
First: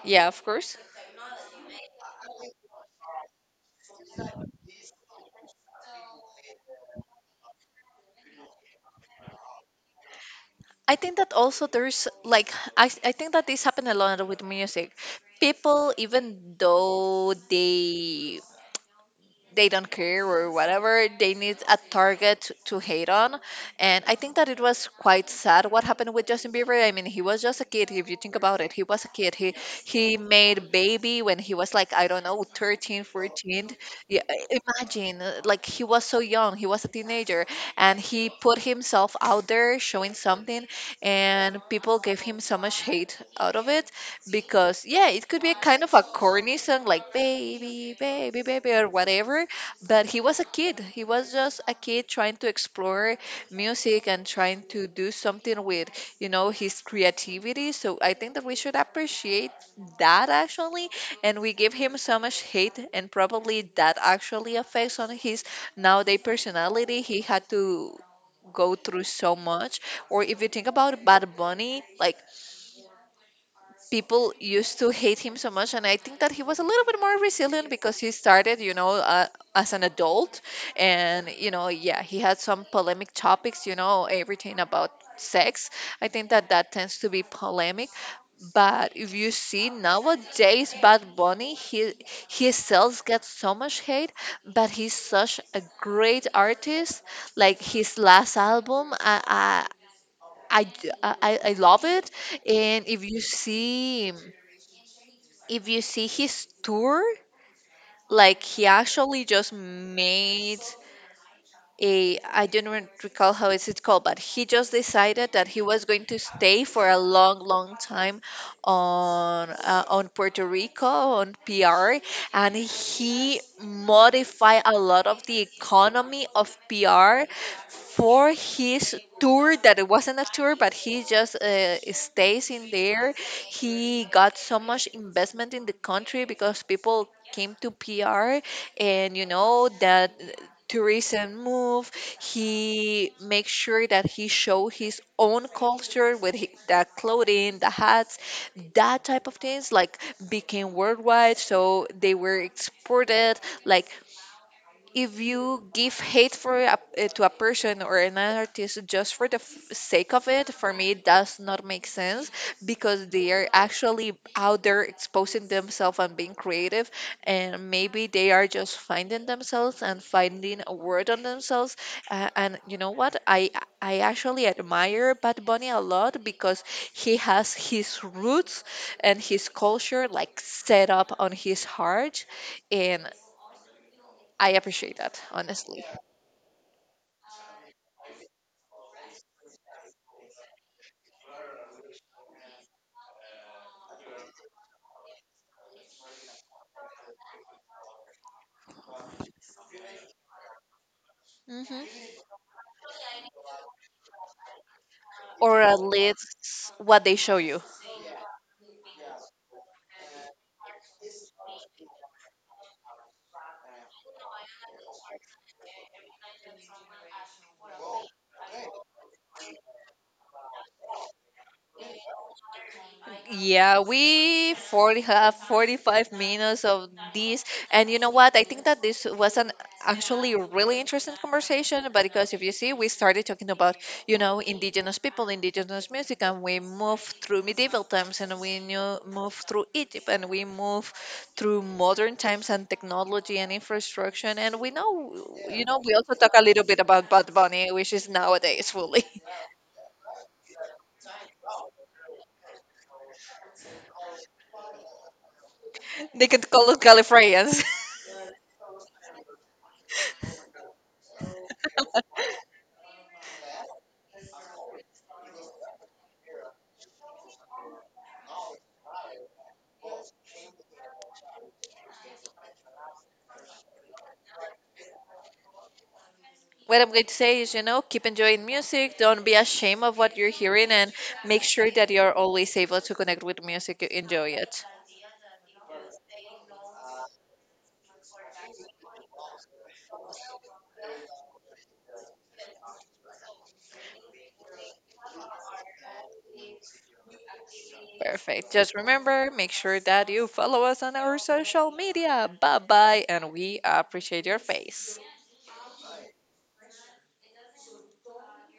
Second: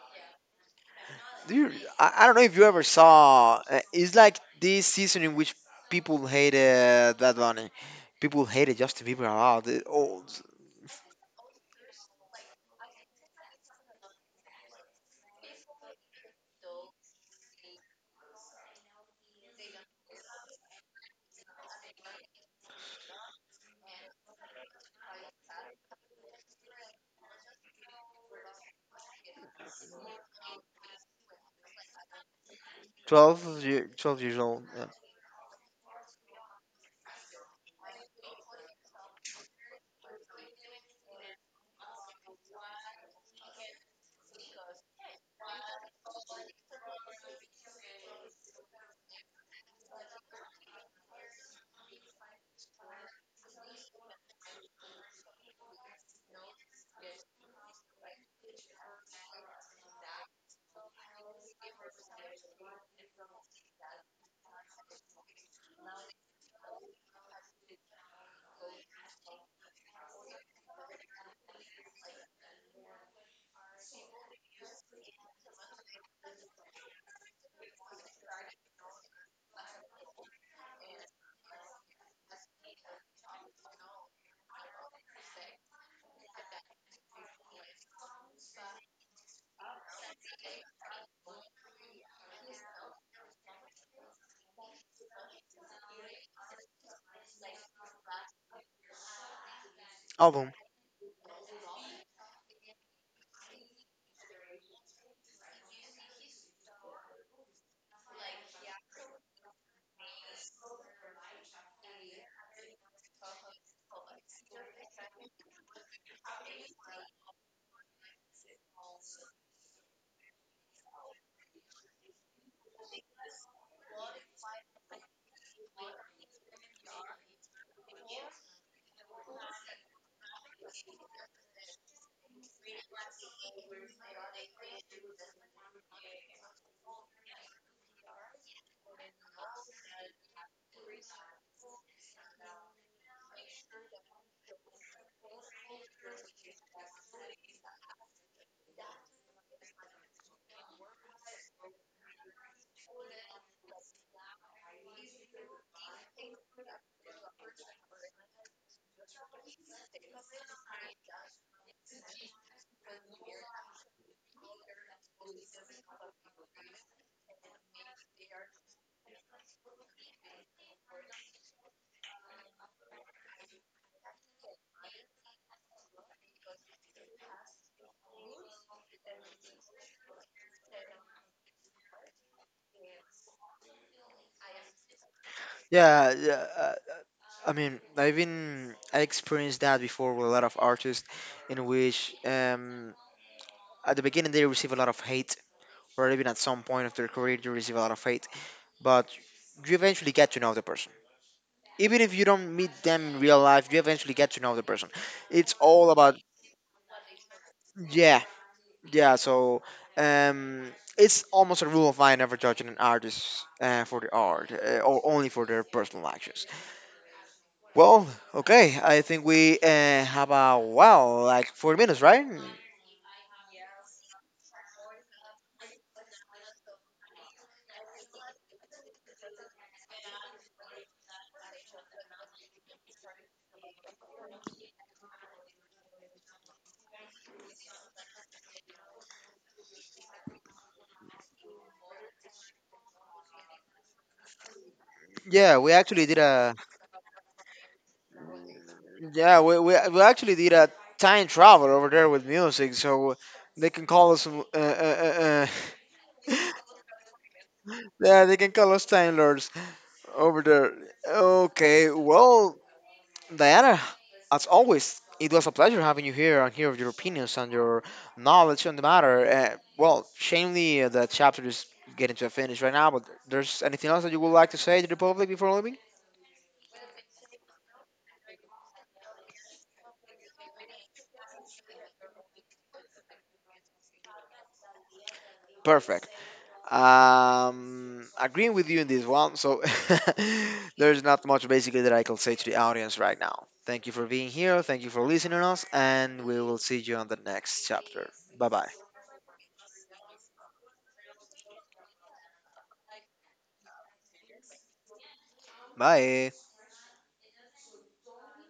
Yeah, of course. Do you? I don't know if you ever saw. It's like this season in which people hated Bad Bunny. People hated Justin Bieber a lot. The old I think that also there's like I think that this happened a lot with music. People, even though they don't care or whatever. They need a target to hate on. And I think that it was quite sad what happened with Justin Bieber. I mean, he was just a kid. If you think about it, he was a kid. He made Baby when he was like, I don't know, 13, 12, 14. year, 12 Yeah, years old imagine, like he was so young. He was a teenager, and he put himself out there showing something, and people gave him so much hate out of it. Because yeah, it could be a kind of a corny song like baby baby baby or whatever, but he was a kid. He was just a kid trying to explore music and trying to do something with, you know, his creativity. So I think that we should appreciate that actually, and we give him so much hate, and probably that actually affects on his nowadays personality. He had to go through so much. Or if you think about Bad Bunny, like people used to hate him so much, and I think that he was a little bit more resilient because he started, you know, as an adult. And you know, yeah, he had some polemic topics, you know, everything about sex. I think that that tends to be polemic. But if you see nowadays Bad Bunny, he his still get so much hate, but he's such a great artist. Like his last album, album. i I love it. And if you see, if you see his tour, like he actually just made a, I don't recall how is it called, but he just decided that he was going to stay for a long, long time on, on Puerto Rico, on PR, and he modified a lot of the economy of PR for his tour that it wasn't a tour, but he just stays in there. He got so much investment in the country because people came to PR, and you know, that to recent move. He makes sure that he show his own culture with the clothing, the hats, that type of things like became worldwide. So they were exported. Like if you give hate for a, eh, to a person or an artist just for the sake of it, for me it does not make sense, because they are actually out there exposing themselves and being creative, and maybe they are just finding themselves and finding a word on themselves. And you know what, I actually admire Bad Bunny a lot because he has his roots and his culture like set up on his heart. And I appreciate that, honestly. Yeah, yeah. I mean, I experienced that before with a lot of artists, in which at the beginning they receive a lot of hate, or even at some point of their career they receive a lot of hate. But you eventually get to know the person. Hmm. Even if you don't meet them in real life, you eventually get to know the person. It's Or at all about. least what they show you. Yeah, yeah. So um, it's almost a rule of mine never judging an artist for the art, or only for their personal actions. Well, okay, I think we have a wow, like 40 minutes, right? Yeah, we 40 have 45 minutes of this. And you know what? I think that this was an actually really interesting conversation. But because if you see, we started talking about, you know, indigenous people, indigenous music, and we move through medieval times, and we knew, move through Egypt, and we move through modern times and technology and infrastructure. And we know, Yeah, you we know, we actually also did talk a a little bit about Bad Bunny, which is nowadays fully. yeah, we actually did a time travel over there with music, so they can call us They could call us Gallifreyans. *laughs* *laughs* yeah, they can call us time lords over there. Okay, well, Diana, as always, it was a pleasure having you here and hear of your opinions and your knowledge on the matter. Well, shamefully, the chapter is getting to a finish right now, but there's anything else that you would like to say to the public before leaving? What I'm going to say is, you know, keep enjoying music. Don't be ashamed of what you're hearing, and make sure that you're always able to connect with music. You enjoy it. Perfect. Agreeing with you in this one, so *laughs* there's not much basically that I can say to the audience right now. Thank you for being here, thank you for listening to us, and we will see you on the next chapter. Bye Perfect. bye. Just remember, make sure that you follow us on our social media. Bye bye, and we appreciate your face. Bye.